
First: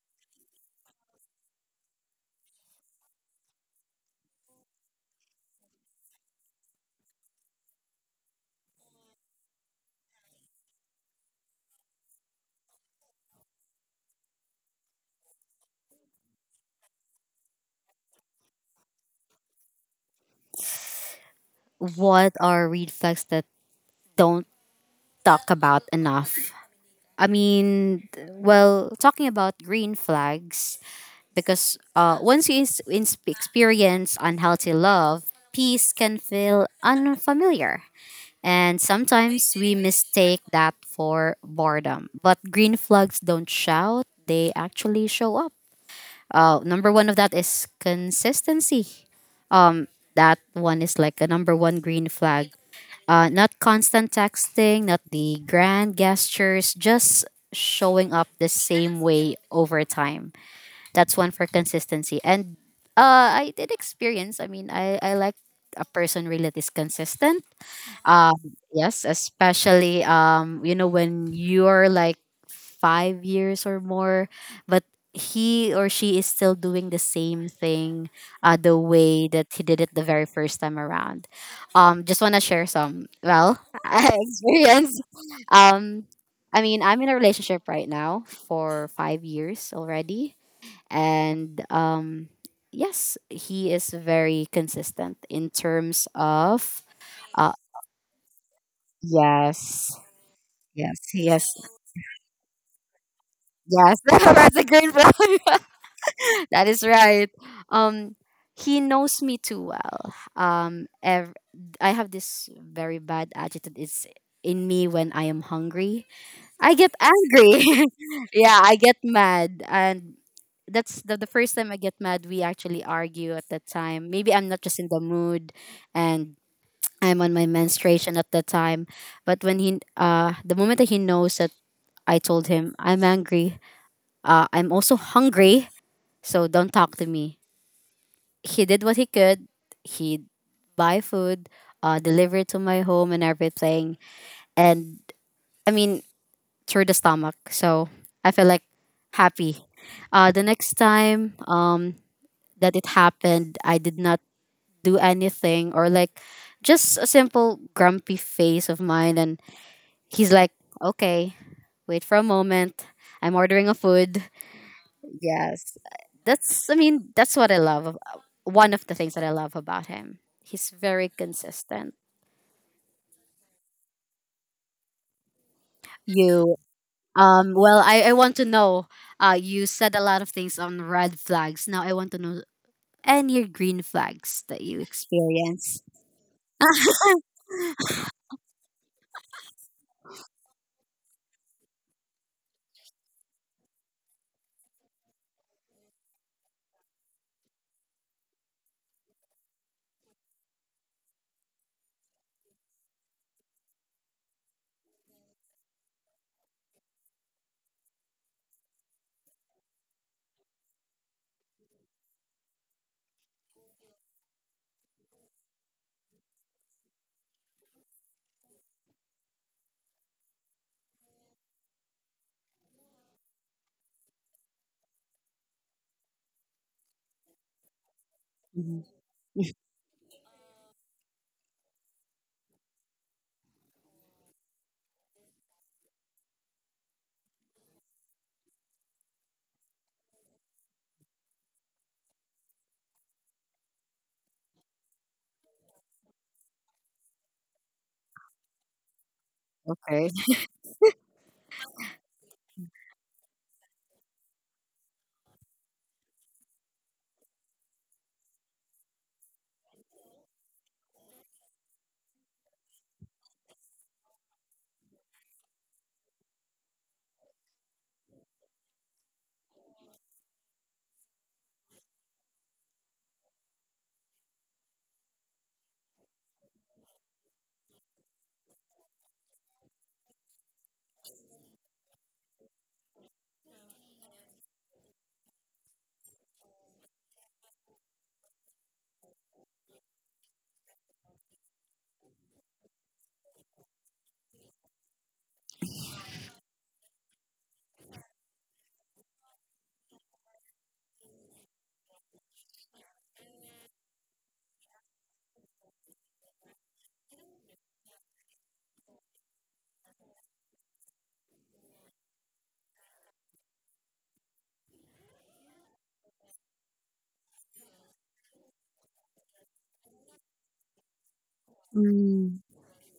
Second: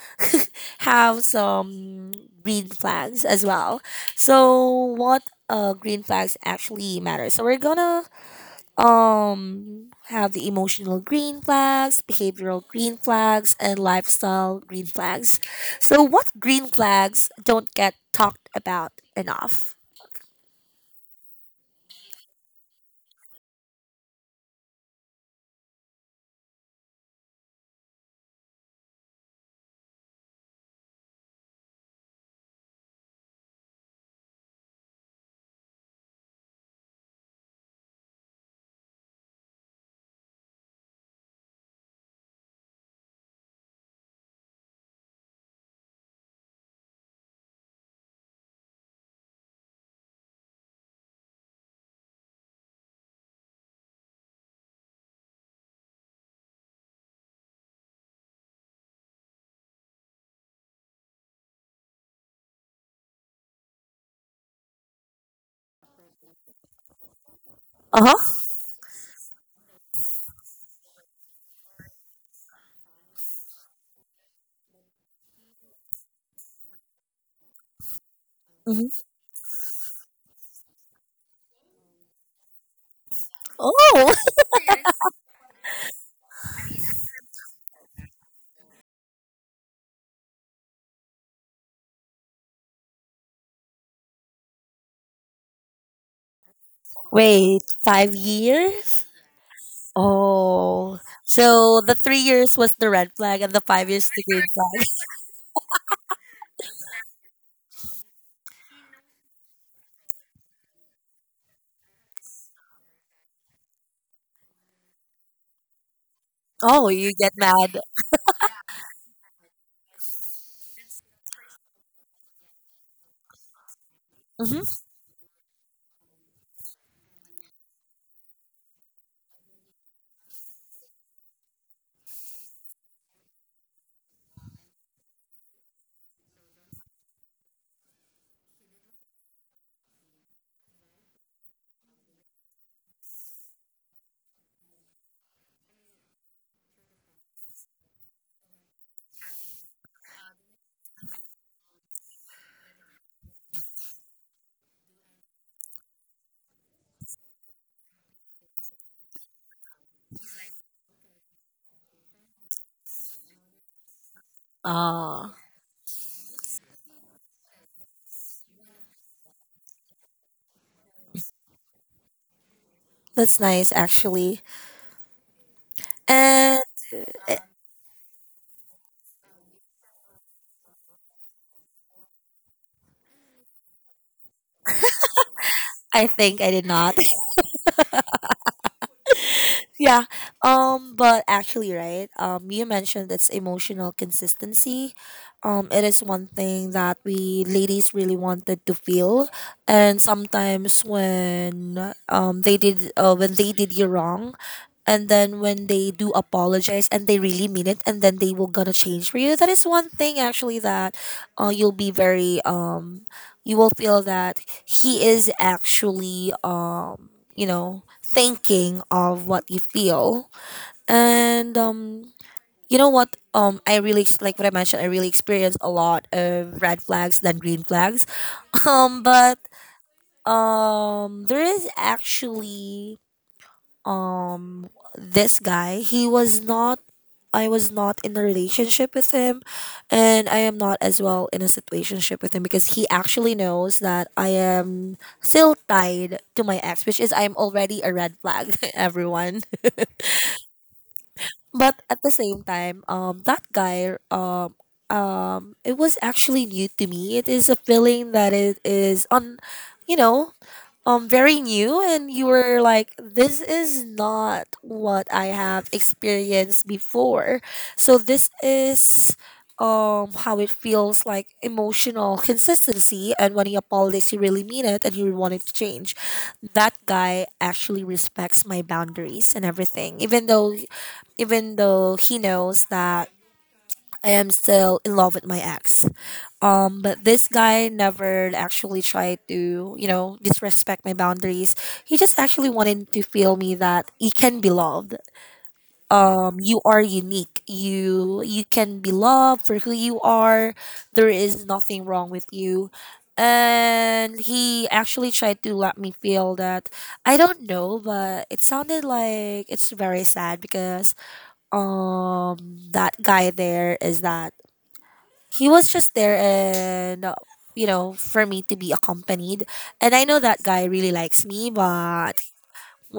have some green flags as well. So what green flags actually matter? So we're gonna have the emotional green flags, behavioral green flags, and lifestyle green flags. So what green flags don't get talked about enough? What are red flags that don't talk about enough? I mean, well, talking about green flags, because once you experience unhealthy love, peace can feel unfamiliar. And sometimes we mistake that for boredom. But green flags don't shout, they actually show up. Number one of that is consistency. um that one is like a number one green flag, not constant texting, not the grand gestures, just showing up the same way over time. That's one for consistency. And I did experience. I mean, I like a person really that is consistent. Uh um, huh. yes, especially when you're like 5 years or more, but he or she is still doing the same thing, the Hmm. way that he did it the very first time around. Just want to share some, well, *laughs* Oh, experience. Um, I mean, I'm in a relationship right now for 5 years already, and yes, he is very consistent in terms of. *laughs* uh, wait, 5 years. Yes. Yes. Oh, Yes. so the 3 years was the red flag, and the five Yes. *laughs* years the green That's a flag. great one. *laughs* That is right. Um, he knows me too well. I have this very bad attitude. It's in me when I am hungry. I Oh, get you get mad. angry. *laughs* Yeah, I get mad, and that's the first time I get mad. We actually argue at that time. Maybe I'm not Mm-hmm. just in the mood, and I'm on my menstruation at the time. But when the moment that he knows that I told him, I'm angry. I'm also hungry, so don't talk to me. He did what he could. He buy food, deliver it to my home and everything. And I mean, through the stomach. So I feel like happy. The next time that it happened, I did not do anything, or like just a simple grumpy face of mine. And he's like, okay, wait for a moment. I'm ordering a food. Ah, Yes. That's, I mean, that's what I love. One of the things that I love about him. He's very consistent. that's nice actually. You And I I want to know, you said a lot of things on red flags. Now I want to know any green flags that you experience. I think I did not. Yeah. But actually, right? You mentioned it's emotional consistency. It is one thing that we ladies really wanted to feel, and sometimes when they did, you wrong, and then when they do apologize and they really mean it, and then they will gonna change for you, that is one thing actually that, you'll be very you will feel that he is actually, thinking of what you feel. And you know what I really like what I mentioned, I really experienced a lot of red flags than green flags. *laughs* Mhm. But there is actually um this guy, he was not, I was not in a relationship with him, and I am not as well in a situationship with him, because he actually knows that I am still tied to my ex, which is I'm already a red flag, *laughs* everyone. *laughs* Okay. But at the same time, that guy, it was actually new to me. It is a feeling that it is on, you know, very new, and you were like, this is not what I have experienced before. So this is how it feels like, emotional consistency. And when he apologized, he really mean it, and he wanted to change. That guy actually respects my boundaries and everything, even though, he knows that I am still in love with my ex. But this guy never actually tried to, disrespect my boundaries. He just actually wanted to feel me that he can be loved. You are unique. You can be loved for who you are. There is nothing wrong with you. And he actually tried to let me feel that. I don't know, but it sounded like it's very sad because um that guy there is that, he was just there and you know, for me to be accompanied. And I know that guy really likes me, but Mm,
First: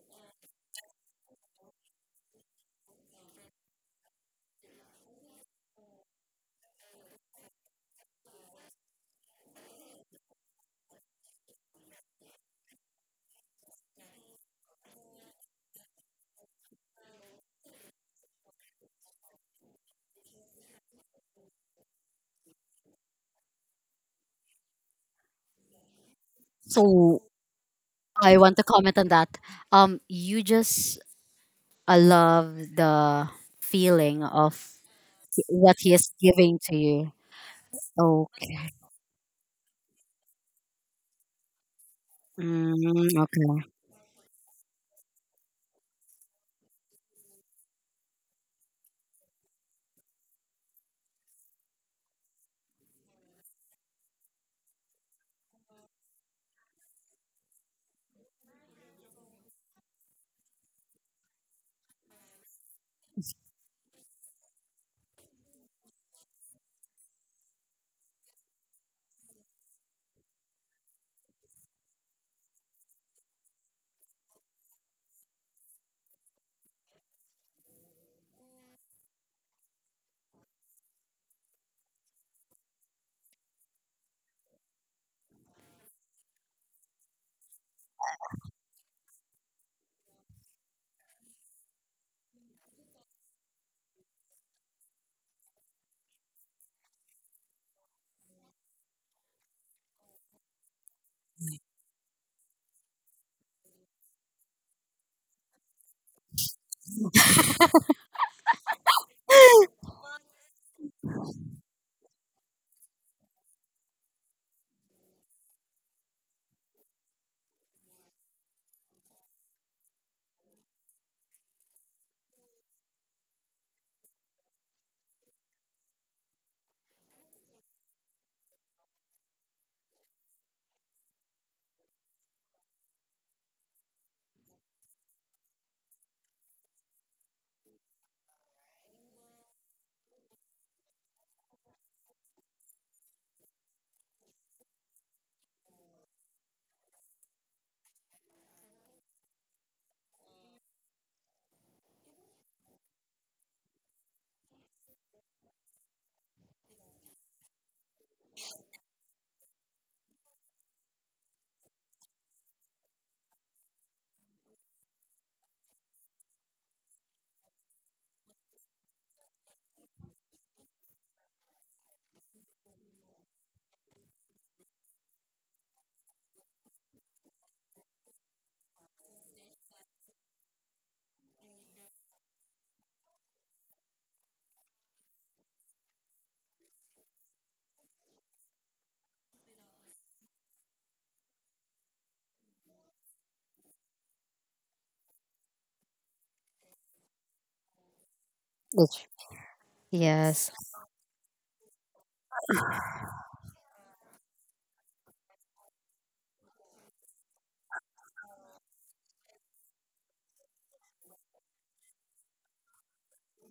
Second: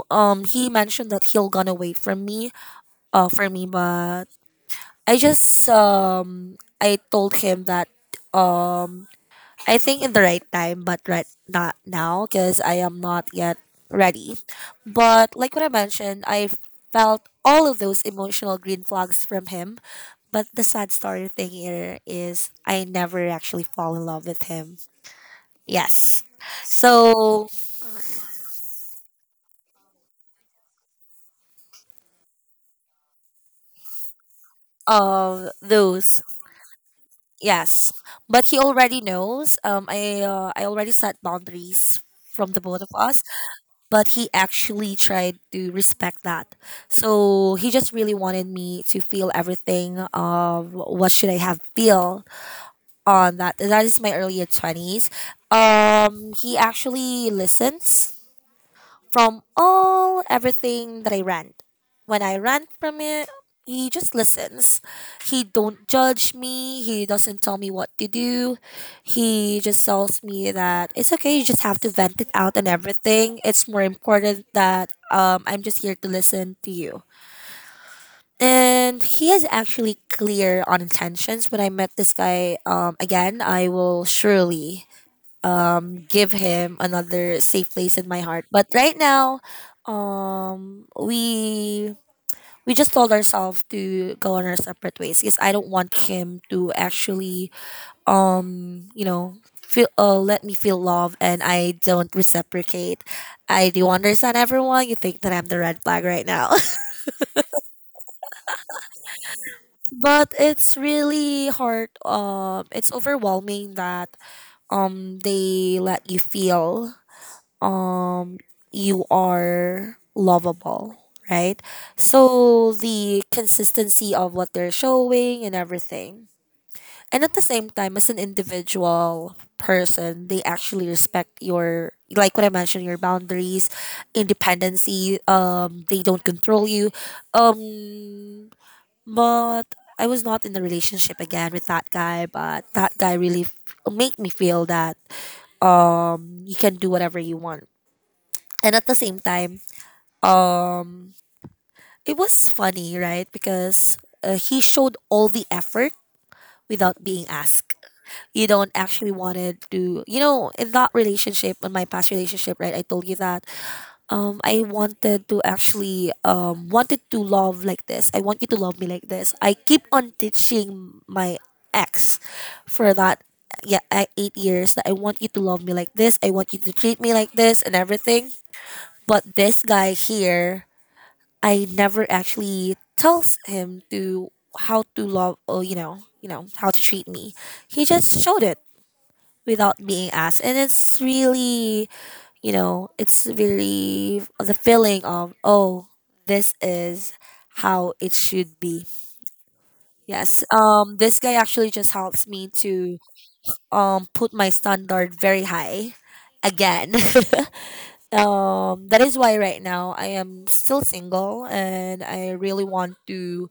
he mentioned that he'll gonna wait for me, for me. But I just I told him that um I think in the right time, but right not now because I am not yet ready. But like what I mentioned, I felt all of those emotional green flags from him. But the sad story thing here is I never actually fall in love with him. Yes. so So I want to comment on that. You just I love the feeling of what he is those giving to you. yes. But he Okay. already knows. I already set boundaries from the both of Mm, us. okay. But he actually tried to respect that. So he just really wanted me to feel everything of what should I have feel on that. That is my early twenties. He actually listens from all everything that I rant. When I rant from it, he just listens. He don't judge me. He doesn't tell me what to do. He just tells me that it's okay. You just have to vent it out and everything. It's more important that I'm just here to listen to you. And he is actually clear on intentions. When I met this guy again, I will surely give him another safe place in my heart. But right now, um we we just told ourselves to go on our separate ways because I don't want him to actually you know, feel let me feel love and I don't reciprocate. I do understand, everyone. You think that I'm the red flag right now. *laughs* But it's really hard, it's overwhelming that they let you feel um you are lovable, right? So the consistency of what they're showing and everything, and at the same time as an individual person, they actually respect your, like what I mentioned, your boundaries, independency. They don't control you. Um but I was not in a relationship again with that guy, but that guy really made me feel that you can do whatever you want. And at the same time, um it was funny, right? Because he showed all the effort without being asked. You don't actually wanted to, you know, in that relationship, in my past relationship, right, I told you that I wanted to actually wanted to love like this. I want you to love me like this. I keep on teaching my ex for that, yeah, 8 years, that I want you to love me like this. I want you to treat me like this and everything. But this guy here, I never actually tells him to how to love, or you know, how to treat me. He just showed it without being asked. And it's really, you know, it's very the feeling of, oh, this is how it should be. *laughs* Yes. Yes. This guy actually just helps me to put my standard very high again. *laughs* That is why right now I am still single and I really want to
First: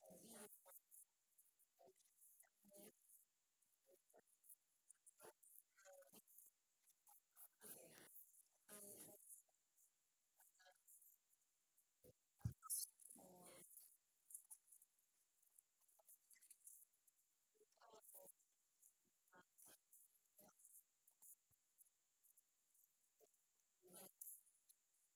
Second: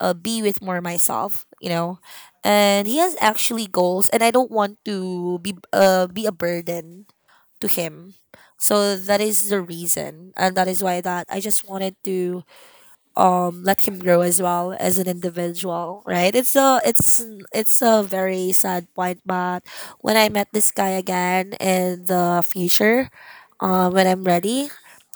be with more myself, you know. And he has actually goals, and I don't want to be a burden to him. So that is the reason, and that is why that I just wanted to let him grow as well as an individual, right? It's a it's a very sad point. But when I met this guy again in the future, when I'm ready,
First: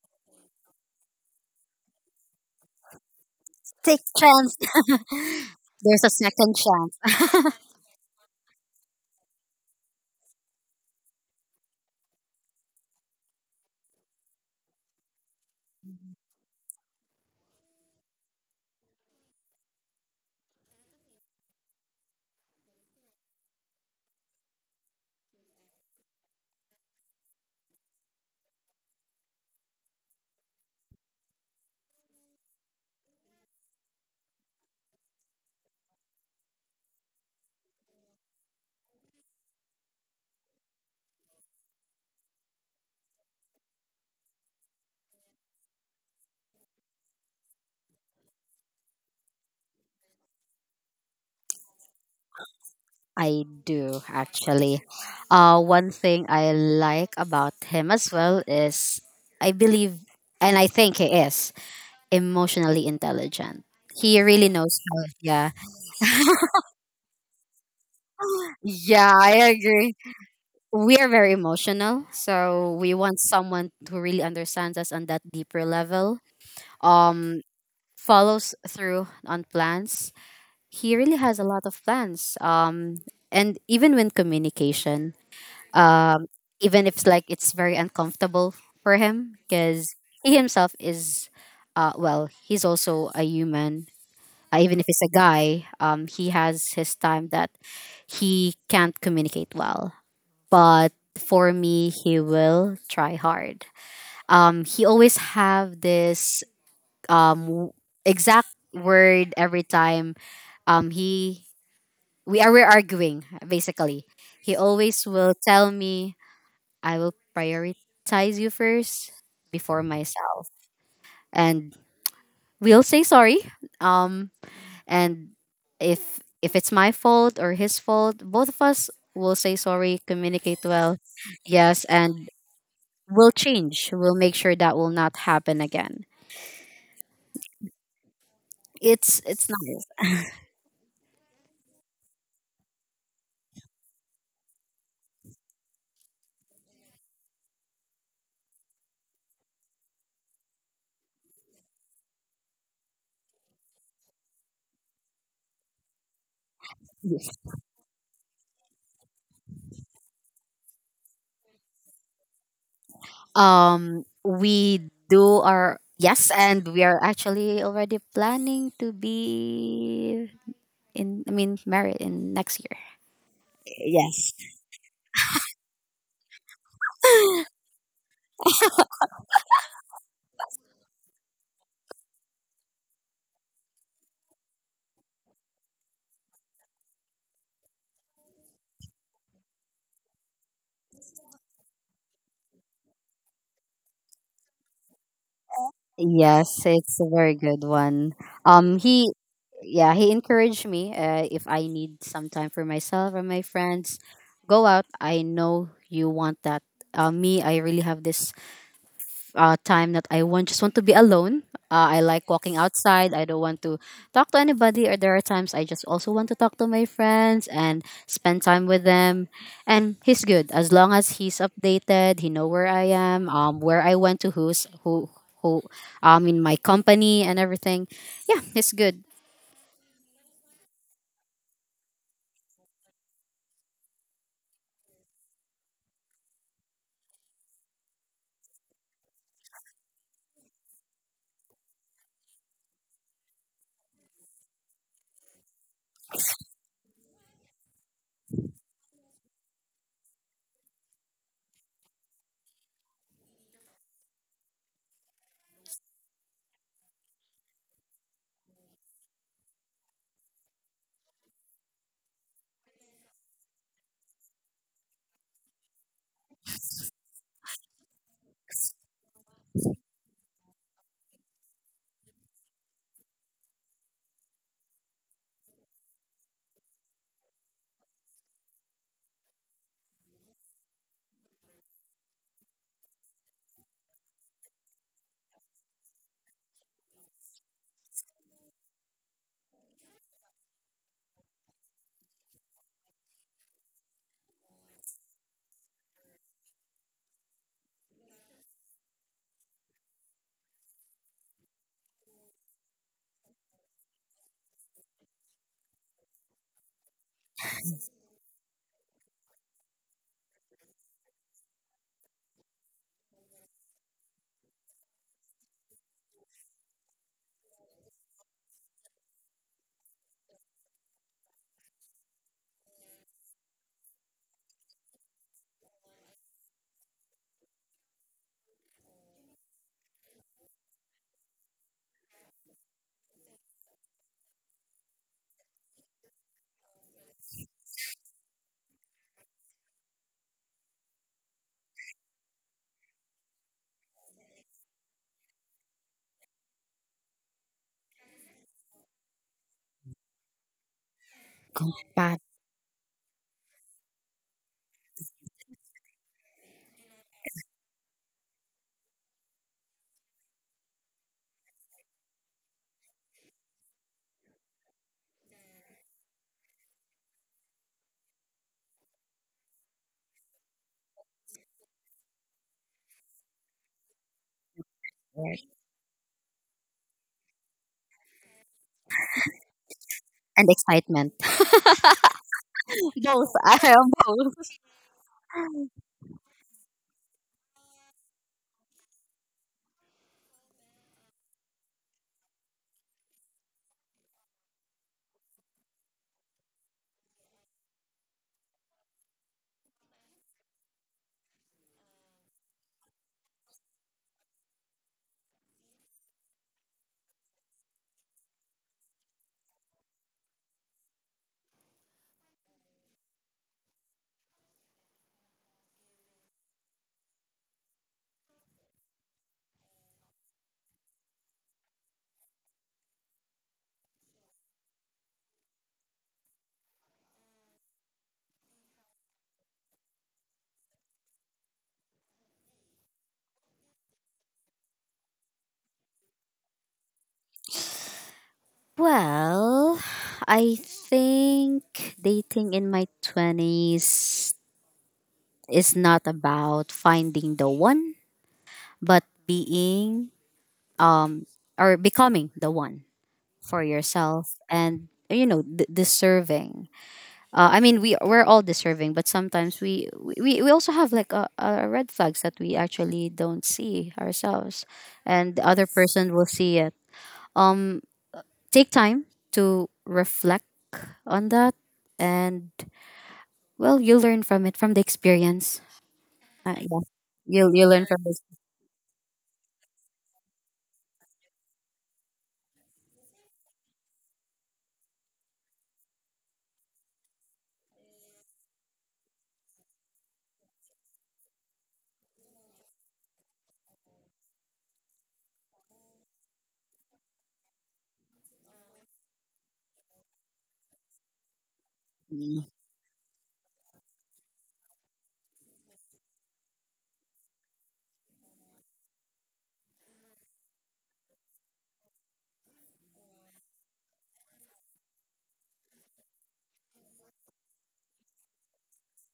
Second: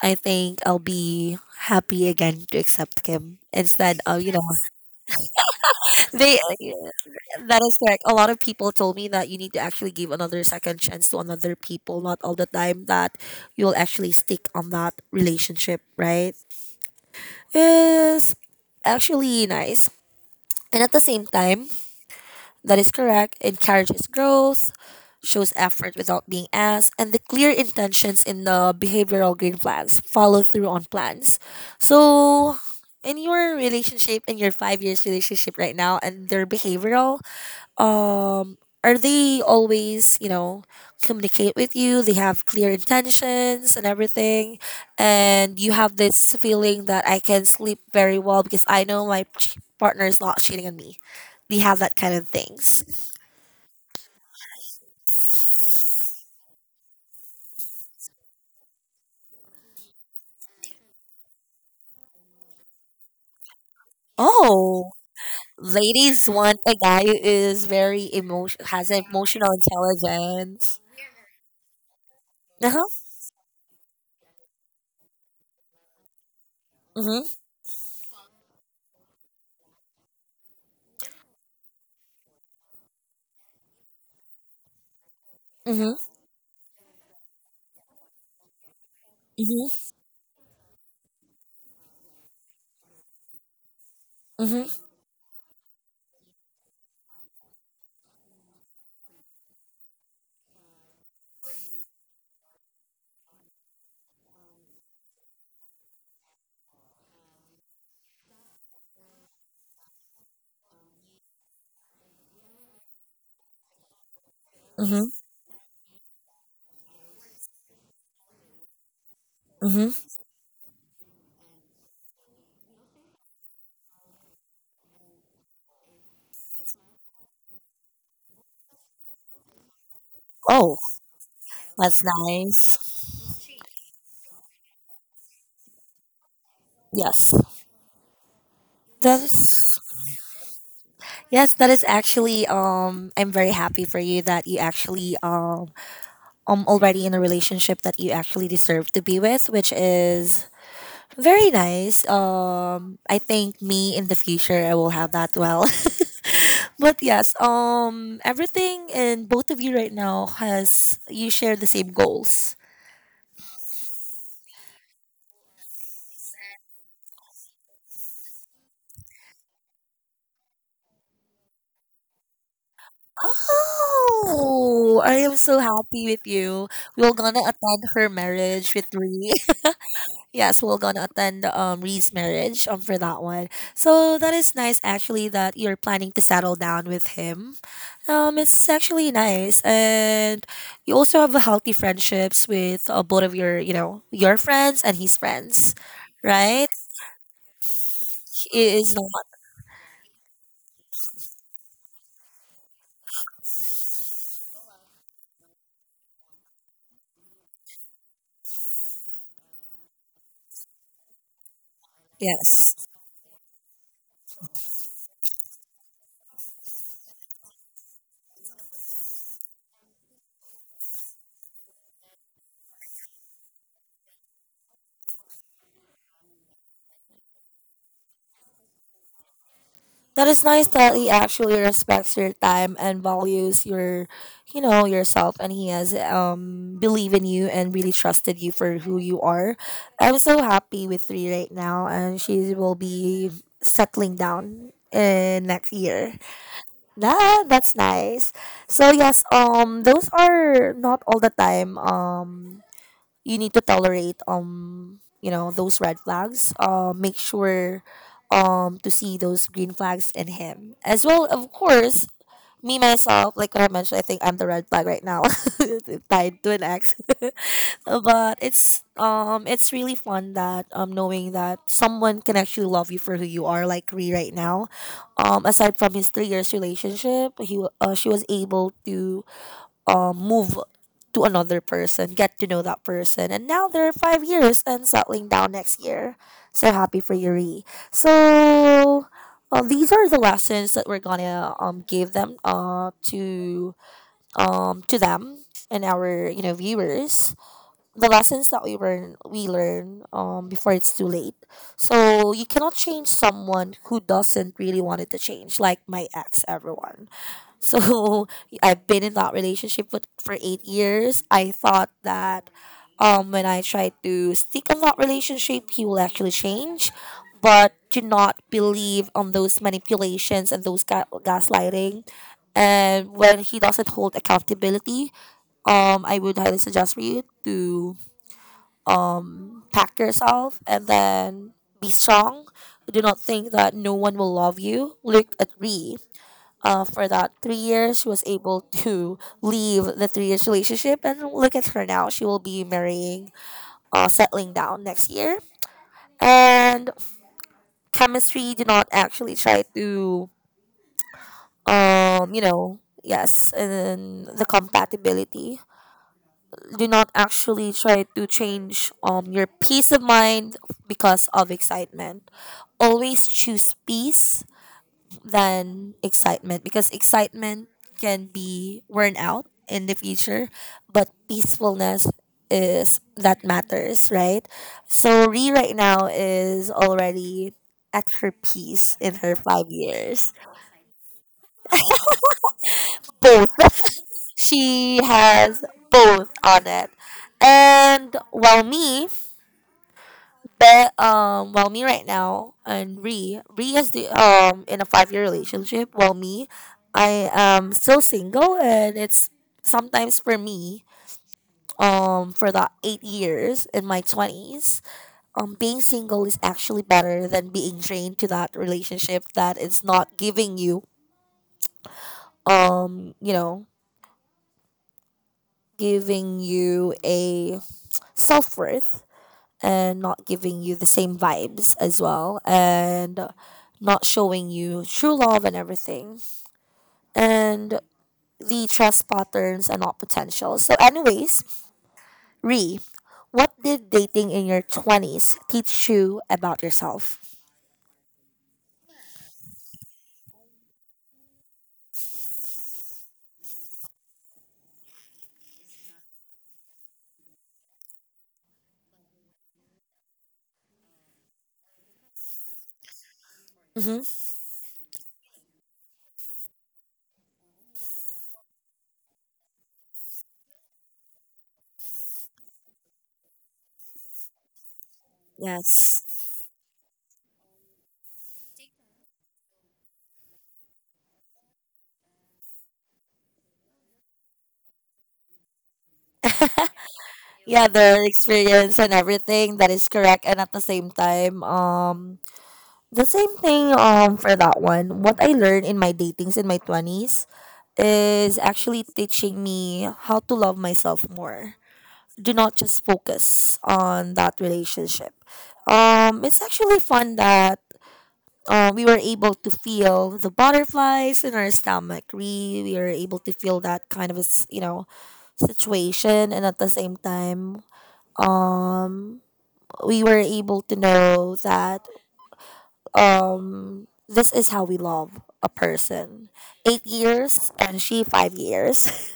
I think I'll be happy again to accept him instead Take of, you know, chance. *laughs* There's a they second chance. that is correct. A lot of people told me that you need to actually give another second chance to another people, not all the time that you'll actually stick on that relationship, right? Is actually nice. And at the same time, that is correct, encourages growth, shows effort without being asked, and the clear intentions in the behavioral green flags follow through on plans. So in your relationship, in your 5 years relationship right now, and their behavioral, um are they always, you know, communicate with you? They have clear intentions and everything, and you have this feeling that I can sleep very well because I know my partner is not cheating on me. They have that kind of things. *laughs* I do actually. One thing I like about him as well is I believe and I think he is emotionally intelligent. He really knows Oh, how. Yeah, ladies want a guy who is very emotion, has yeah, I emotional agree. intelligence. We are very emotional, so we Uh-huh. want someone who really understands us on that deeper level. Mm-hmm. Um, Follows through on plans. He really has a lot of plans. And even when communication, Mm-hmm. um, even if it's like it's very uncomfortable for him, Mm-hmm. because he himself is, well, he's also a human. Even if Mm-hmm. it's a guy, he has his time that he can't communicate well. But for me, he will try hard. He always have this um w- exact word every time he we're arguing basically. He always Mm-hmm. will tell me I will prioritize you first before Mm-hmm. myself, and we'll say sorry. Um, and if it's my fault or his fault, both of us will say sorry, communicate Oh, well, yes, that's and nice. we'll change. We'll make sure that will not happen again. Yes, It's that it's is. nice. Yes, that is actually, I'm very happy for you that you actually already in a relationship that you actually deserve to be with, which is very nice. I think me in the future I will have that well. *laughs* But yes, everything in both of you right now has, you share the same goals. We do our yes, and we are actually already planning to be in I mean, married in next year. Yes. Oh, I am so happy with you. We're gonna attend her marriage with Ree. Yes, we're gonna attend Ree's marriage for that one. So that is nice actually that you're planning to settle down with him. It's actually nice, and you also have a healthy friendships with both of your, you know, your friends and his friends, Yes, right? it's a very good one. It is not He, yeah, he encouraged me. If I need some time for myself or my friends, go out. I know you want that. Me, I really have this time that I want just want to be alone. I like walking yes. outside. I don't want to talk to anybody. Or there are times I just also want to talk to my friends and spend time with them. And he's good as long as he's updated. He know where I am, where I went to, who's who, who, in my company and everything. Yeah, he's good. That is nice that he actually respects your time and values your, you know, yourself, and he has believe in you and really trusted you for who you are. I'm so happy with three right now, and she will be settling down in next year. Nah, that's nice. So yes, those are not all the time. You need to tolerate, you know, those red flags, make sure to see those green flags in him as well, of course. Me myself, like what I mentioned, I think I'm the red flag right now. *laughs* Tied to an ex. *laughs* But it's really fun that knowing that someone can actually love you for who you are, like Ree right now. Aside from his 3 years relationship, he she was able to move to another person, get to know that person. And now they're 5 years and settling down next year. So happy for Yuri. So these are the lessons that we're gonna give them to them and our, you know, viewers. The lessons that we learn, before it's too late. So you cannot change someone who doesn't really want it to change, like my ex, everyone. So *laughs* I've been in that relationship with, for 8 years. I thought that when I tried to stick on that relationship, he will actually change. But do not believe on those manipulations and those gaslighting. And when he doesn't hold accountability, I would highly suggest for you to pack yourself and then be strong. Do not think that no one will love you. Look at Ree, for that 3 years. She was able to leave the 3 years relationship, and look at her now. She will be marrying, settling down next year. And chemistry did not actually try to, Compadre. You know, yes, and then the compatibility. Do not actually try to change your peace of mind because of excitement. Always choose peace than excitement because excitement can be worn out in the future, but peacefulness is that matters, right? So Ree right now is already at her peace in her 5 years. And excitement. *laughs* Both. Both. I am *laughs* both. She has both on it. And while me, but while me right now and Ree, Ree is the in a 5 year relationship. While me, I am still single, and it's sometimes for me for the 8 years in my twenties. Being single is actually better than being drained to that relationship that is not giving you you know, giving you a self worth and not giving you the same vibes as well, and not showing you true love and everything, and the trust patterns are not potential. So anyways, re what did dating in your 20s teach you about yourself? Well, I think dating in my 20s is not about finding the one, but being um or becoming the one for Mm-hmm. yourself, and you know, deserving. I mean, we're all deserving, but sometimes we also have like a red flags that we actually don't see ourselves, and the other Yes. person will see it. Um, Take time to reflect on that, and well, you learn from it from the experience. Yeah, you Yeah, you learn their from experience and everything, that is correct. And at the same time, the same thing for that one, what I learned in my datings in my 20s is actually teaching me how to love myself more. Do not just focus on that relationship. It's actually fun that we were able to feel the butterflies in our stomach. this. We were able to feel that kind of a you know, situation. And at the same time, um, we were able to know that this is how we love a person. 8 years and she 5 years.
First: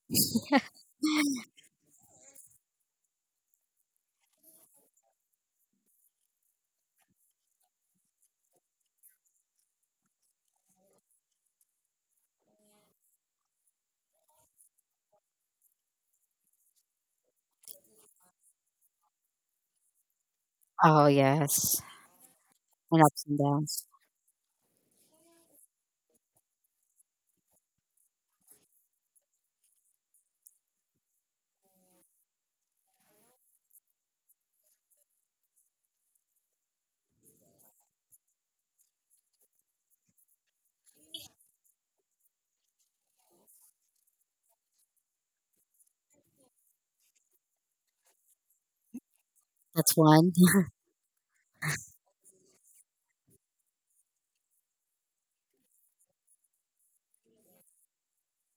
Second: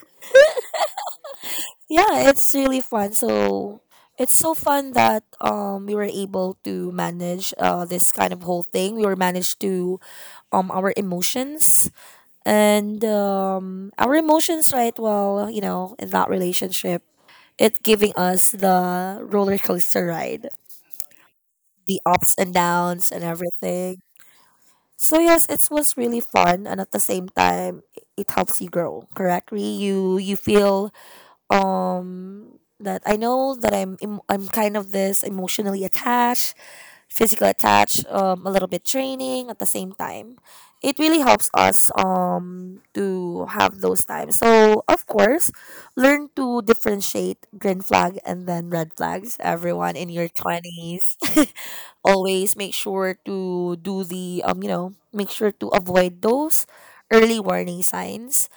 Yeah, it's really fun. So it's so fun that we were able to manage this kind of whole thing. We were managed to our emotions and our emotions right? Well, in that relationship, it giving us the roller coaster ride, Oh yes, the ups and and downs and ups and downs. everything. So yes, it was really fun, and at the same time it helps you grow, correct, Ree? You feel um that I know that I'm kind of this emotionally attached, physical attached, a little bit training at the same time. It really helps us to have those times. So of course, learn to differentiate green flag and then red flags. Everyone That's in your one. *laughs* twenties, *laughs* always make sure to do the make sure to avoid those early warning signs,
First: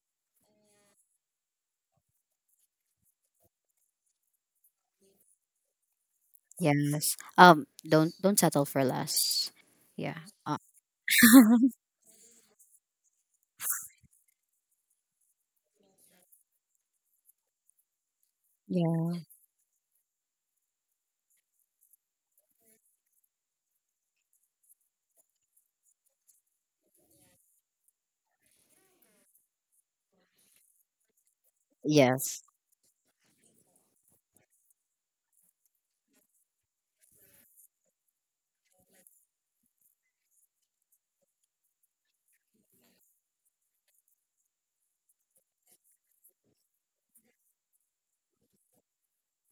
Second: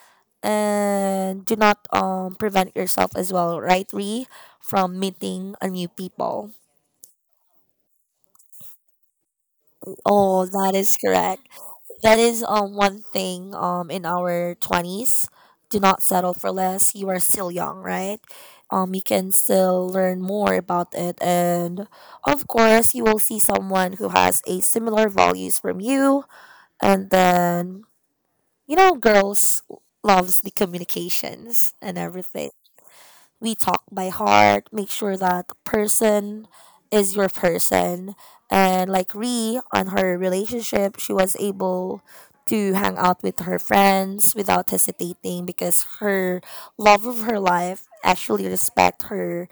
and do not prevent yourself as well, right, Ree, from meeting a new people. Yes. Don't settle for less. Yeah. Oh, that is correct. *laughs* That is one thing in our twenties. Do not settle for less. You are still young, right? You yeah. can still learn more about it, and of course, you will see someone who has a similar values from you, and then girls loves the communications and Yes. everything. We talk by heart, make sure that person is your person. And like Ree on her relationship, she was able to hang out with her friends without hesitating because her love of her life actually respect her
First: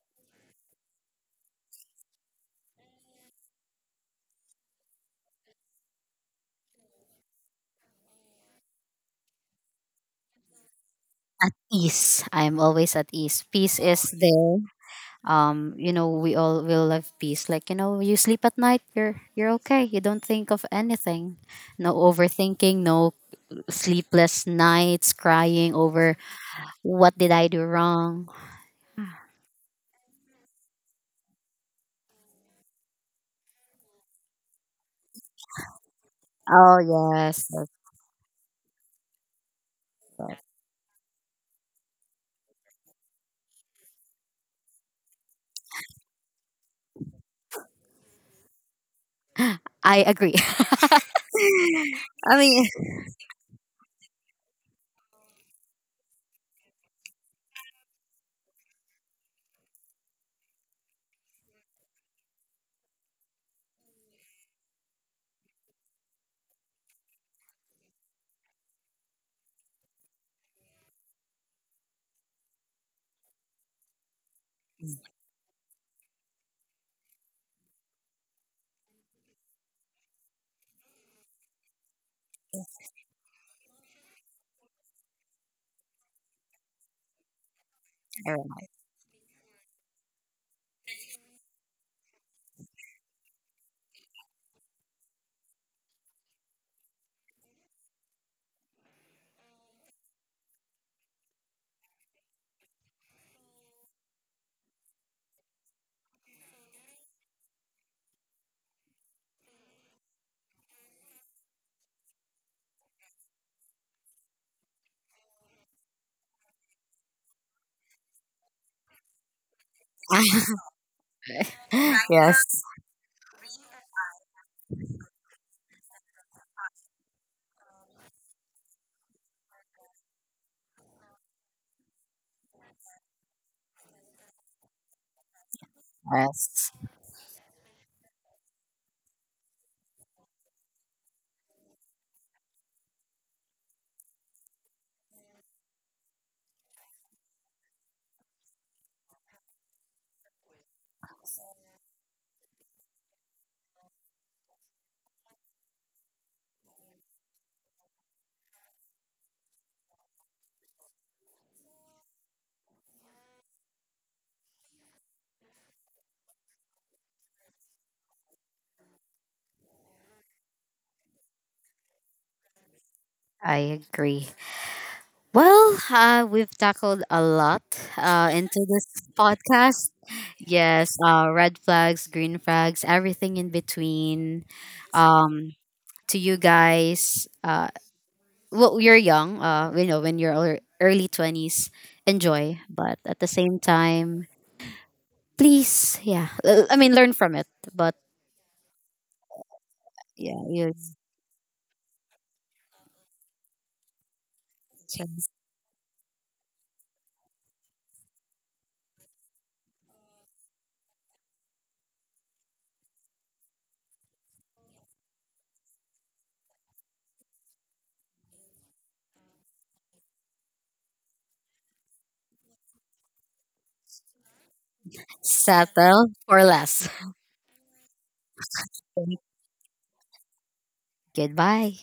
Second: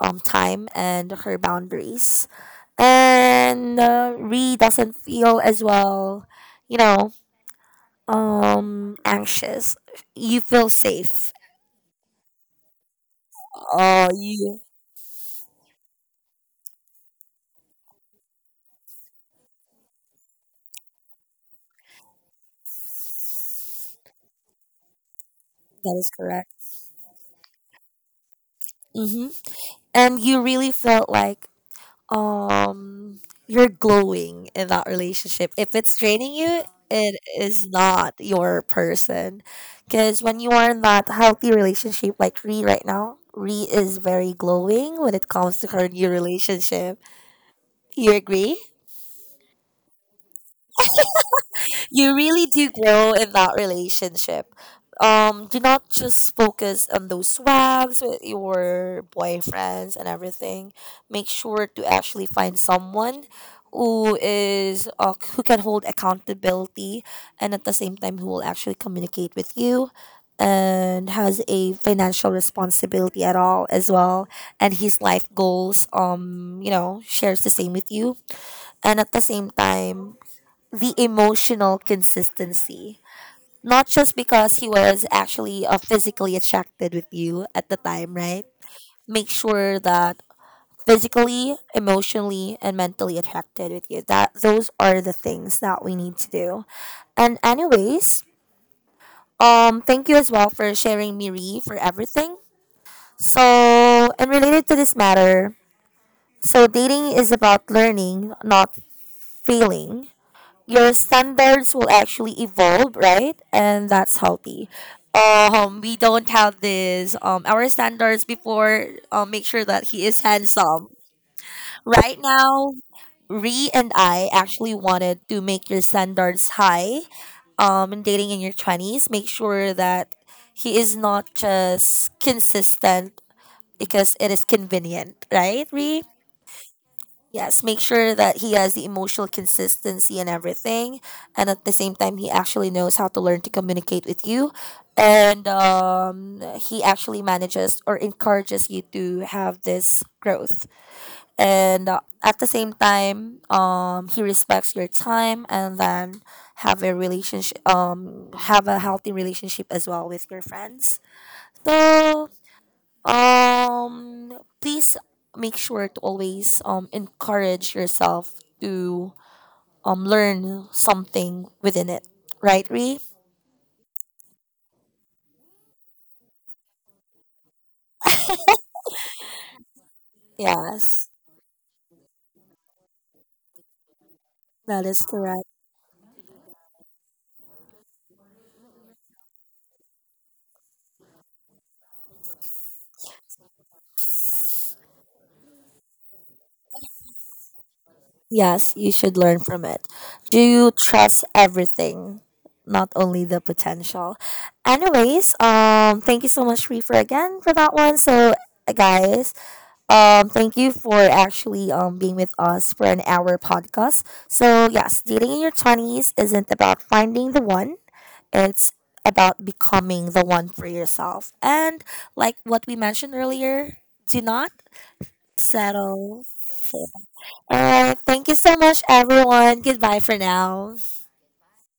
time and her boundaries. And Ree doesn't feel as well, you know, anxious. You feel safe. At ease. I'm always at ease. Peace Oh, is there. you You know, we all will love peace. Like, you know, you sleep at night. You're okay. You don't think of anything. No overthinking. No sleepless nights. Crying that is over correct. what did I do wrong. Mhm. And you really felt like um you're glowing in that relationship. If it's draining you, Oh it yes. Yes. is not your person, because when you are in that healthy relationship like Ree, right now Ree is very glowing when it comes to her new relationship, you agree. I agree. You *laughs* I really mean, do grow in that relationship. Do not just focus on those swags with your boyfriends and everything. Make sure to actually find someone who is who can hold accountability, and at the same time who will actually communicate with you, and has a financial responsibility at all as well, and his life goals shares the same with you, and at the same time the emotional consistency. Not just because he was actually physically attracted with you at the time, right? Erica. Make sure that physically, emotionally, and mentally attracted with you. That those are the things that we need to do. And anyways, thank you as well for sharing, Miri, for everything. So, and related to this matter, so dating is about learning, not failing. Your standards will actually evolve, right? And that's healthy. We don't have this. Our standards before, make sure that he is handsome. *laughs* Right Yes, now, Ree and I actually wanted to make your standards high. In dating in your twenties, make sure that he is not just consistent because it is convenient, right, Ree? yes, Yes, make sure that he has the emotional consistency and everything. And at the same time, he actually knows how to learn to communicate with you. And he actually manages or encourages you to have this growth. And at the same time, he respects your time, and then have a relationship, have a healthy relationship as well with your friends. So um please make sure to always encourage yourself to learn something within it, right, Ree? I agree. Well, we've tackled a lot into this podcast. Yes, Yes, red flags, green flags, everything in between. that is correct. Um, to you guys, well, you're young. You know, when you're early 20s, enjoy. But at the same time, please, yeah, I mean, learn from it. But Yes, you should learn from it. yeah, Do you you trust everything, not only the potential? just Anyways, thank you so much, Ree, for again for that one. So guys, thank you for actually being with us for an hour podcast. So yes, dating in your twenties isn't about finding the one; it's about becoming the one for yourself. And like what we mentioned earlier, do not settle settle. for less. All right, thank you so much, *laughs* everyone. Goodbye for now. Goodbye.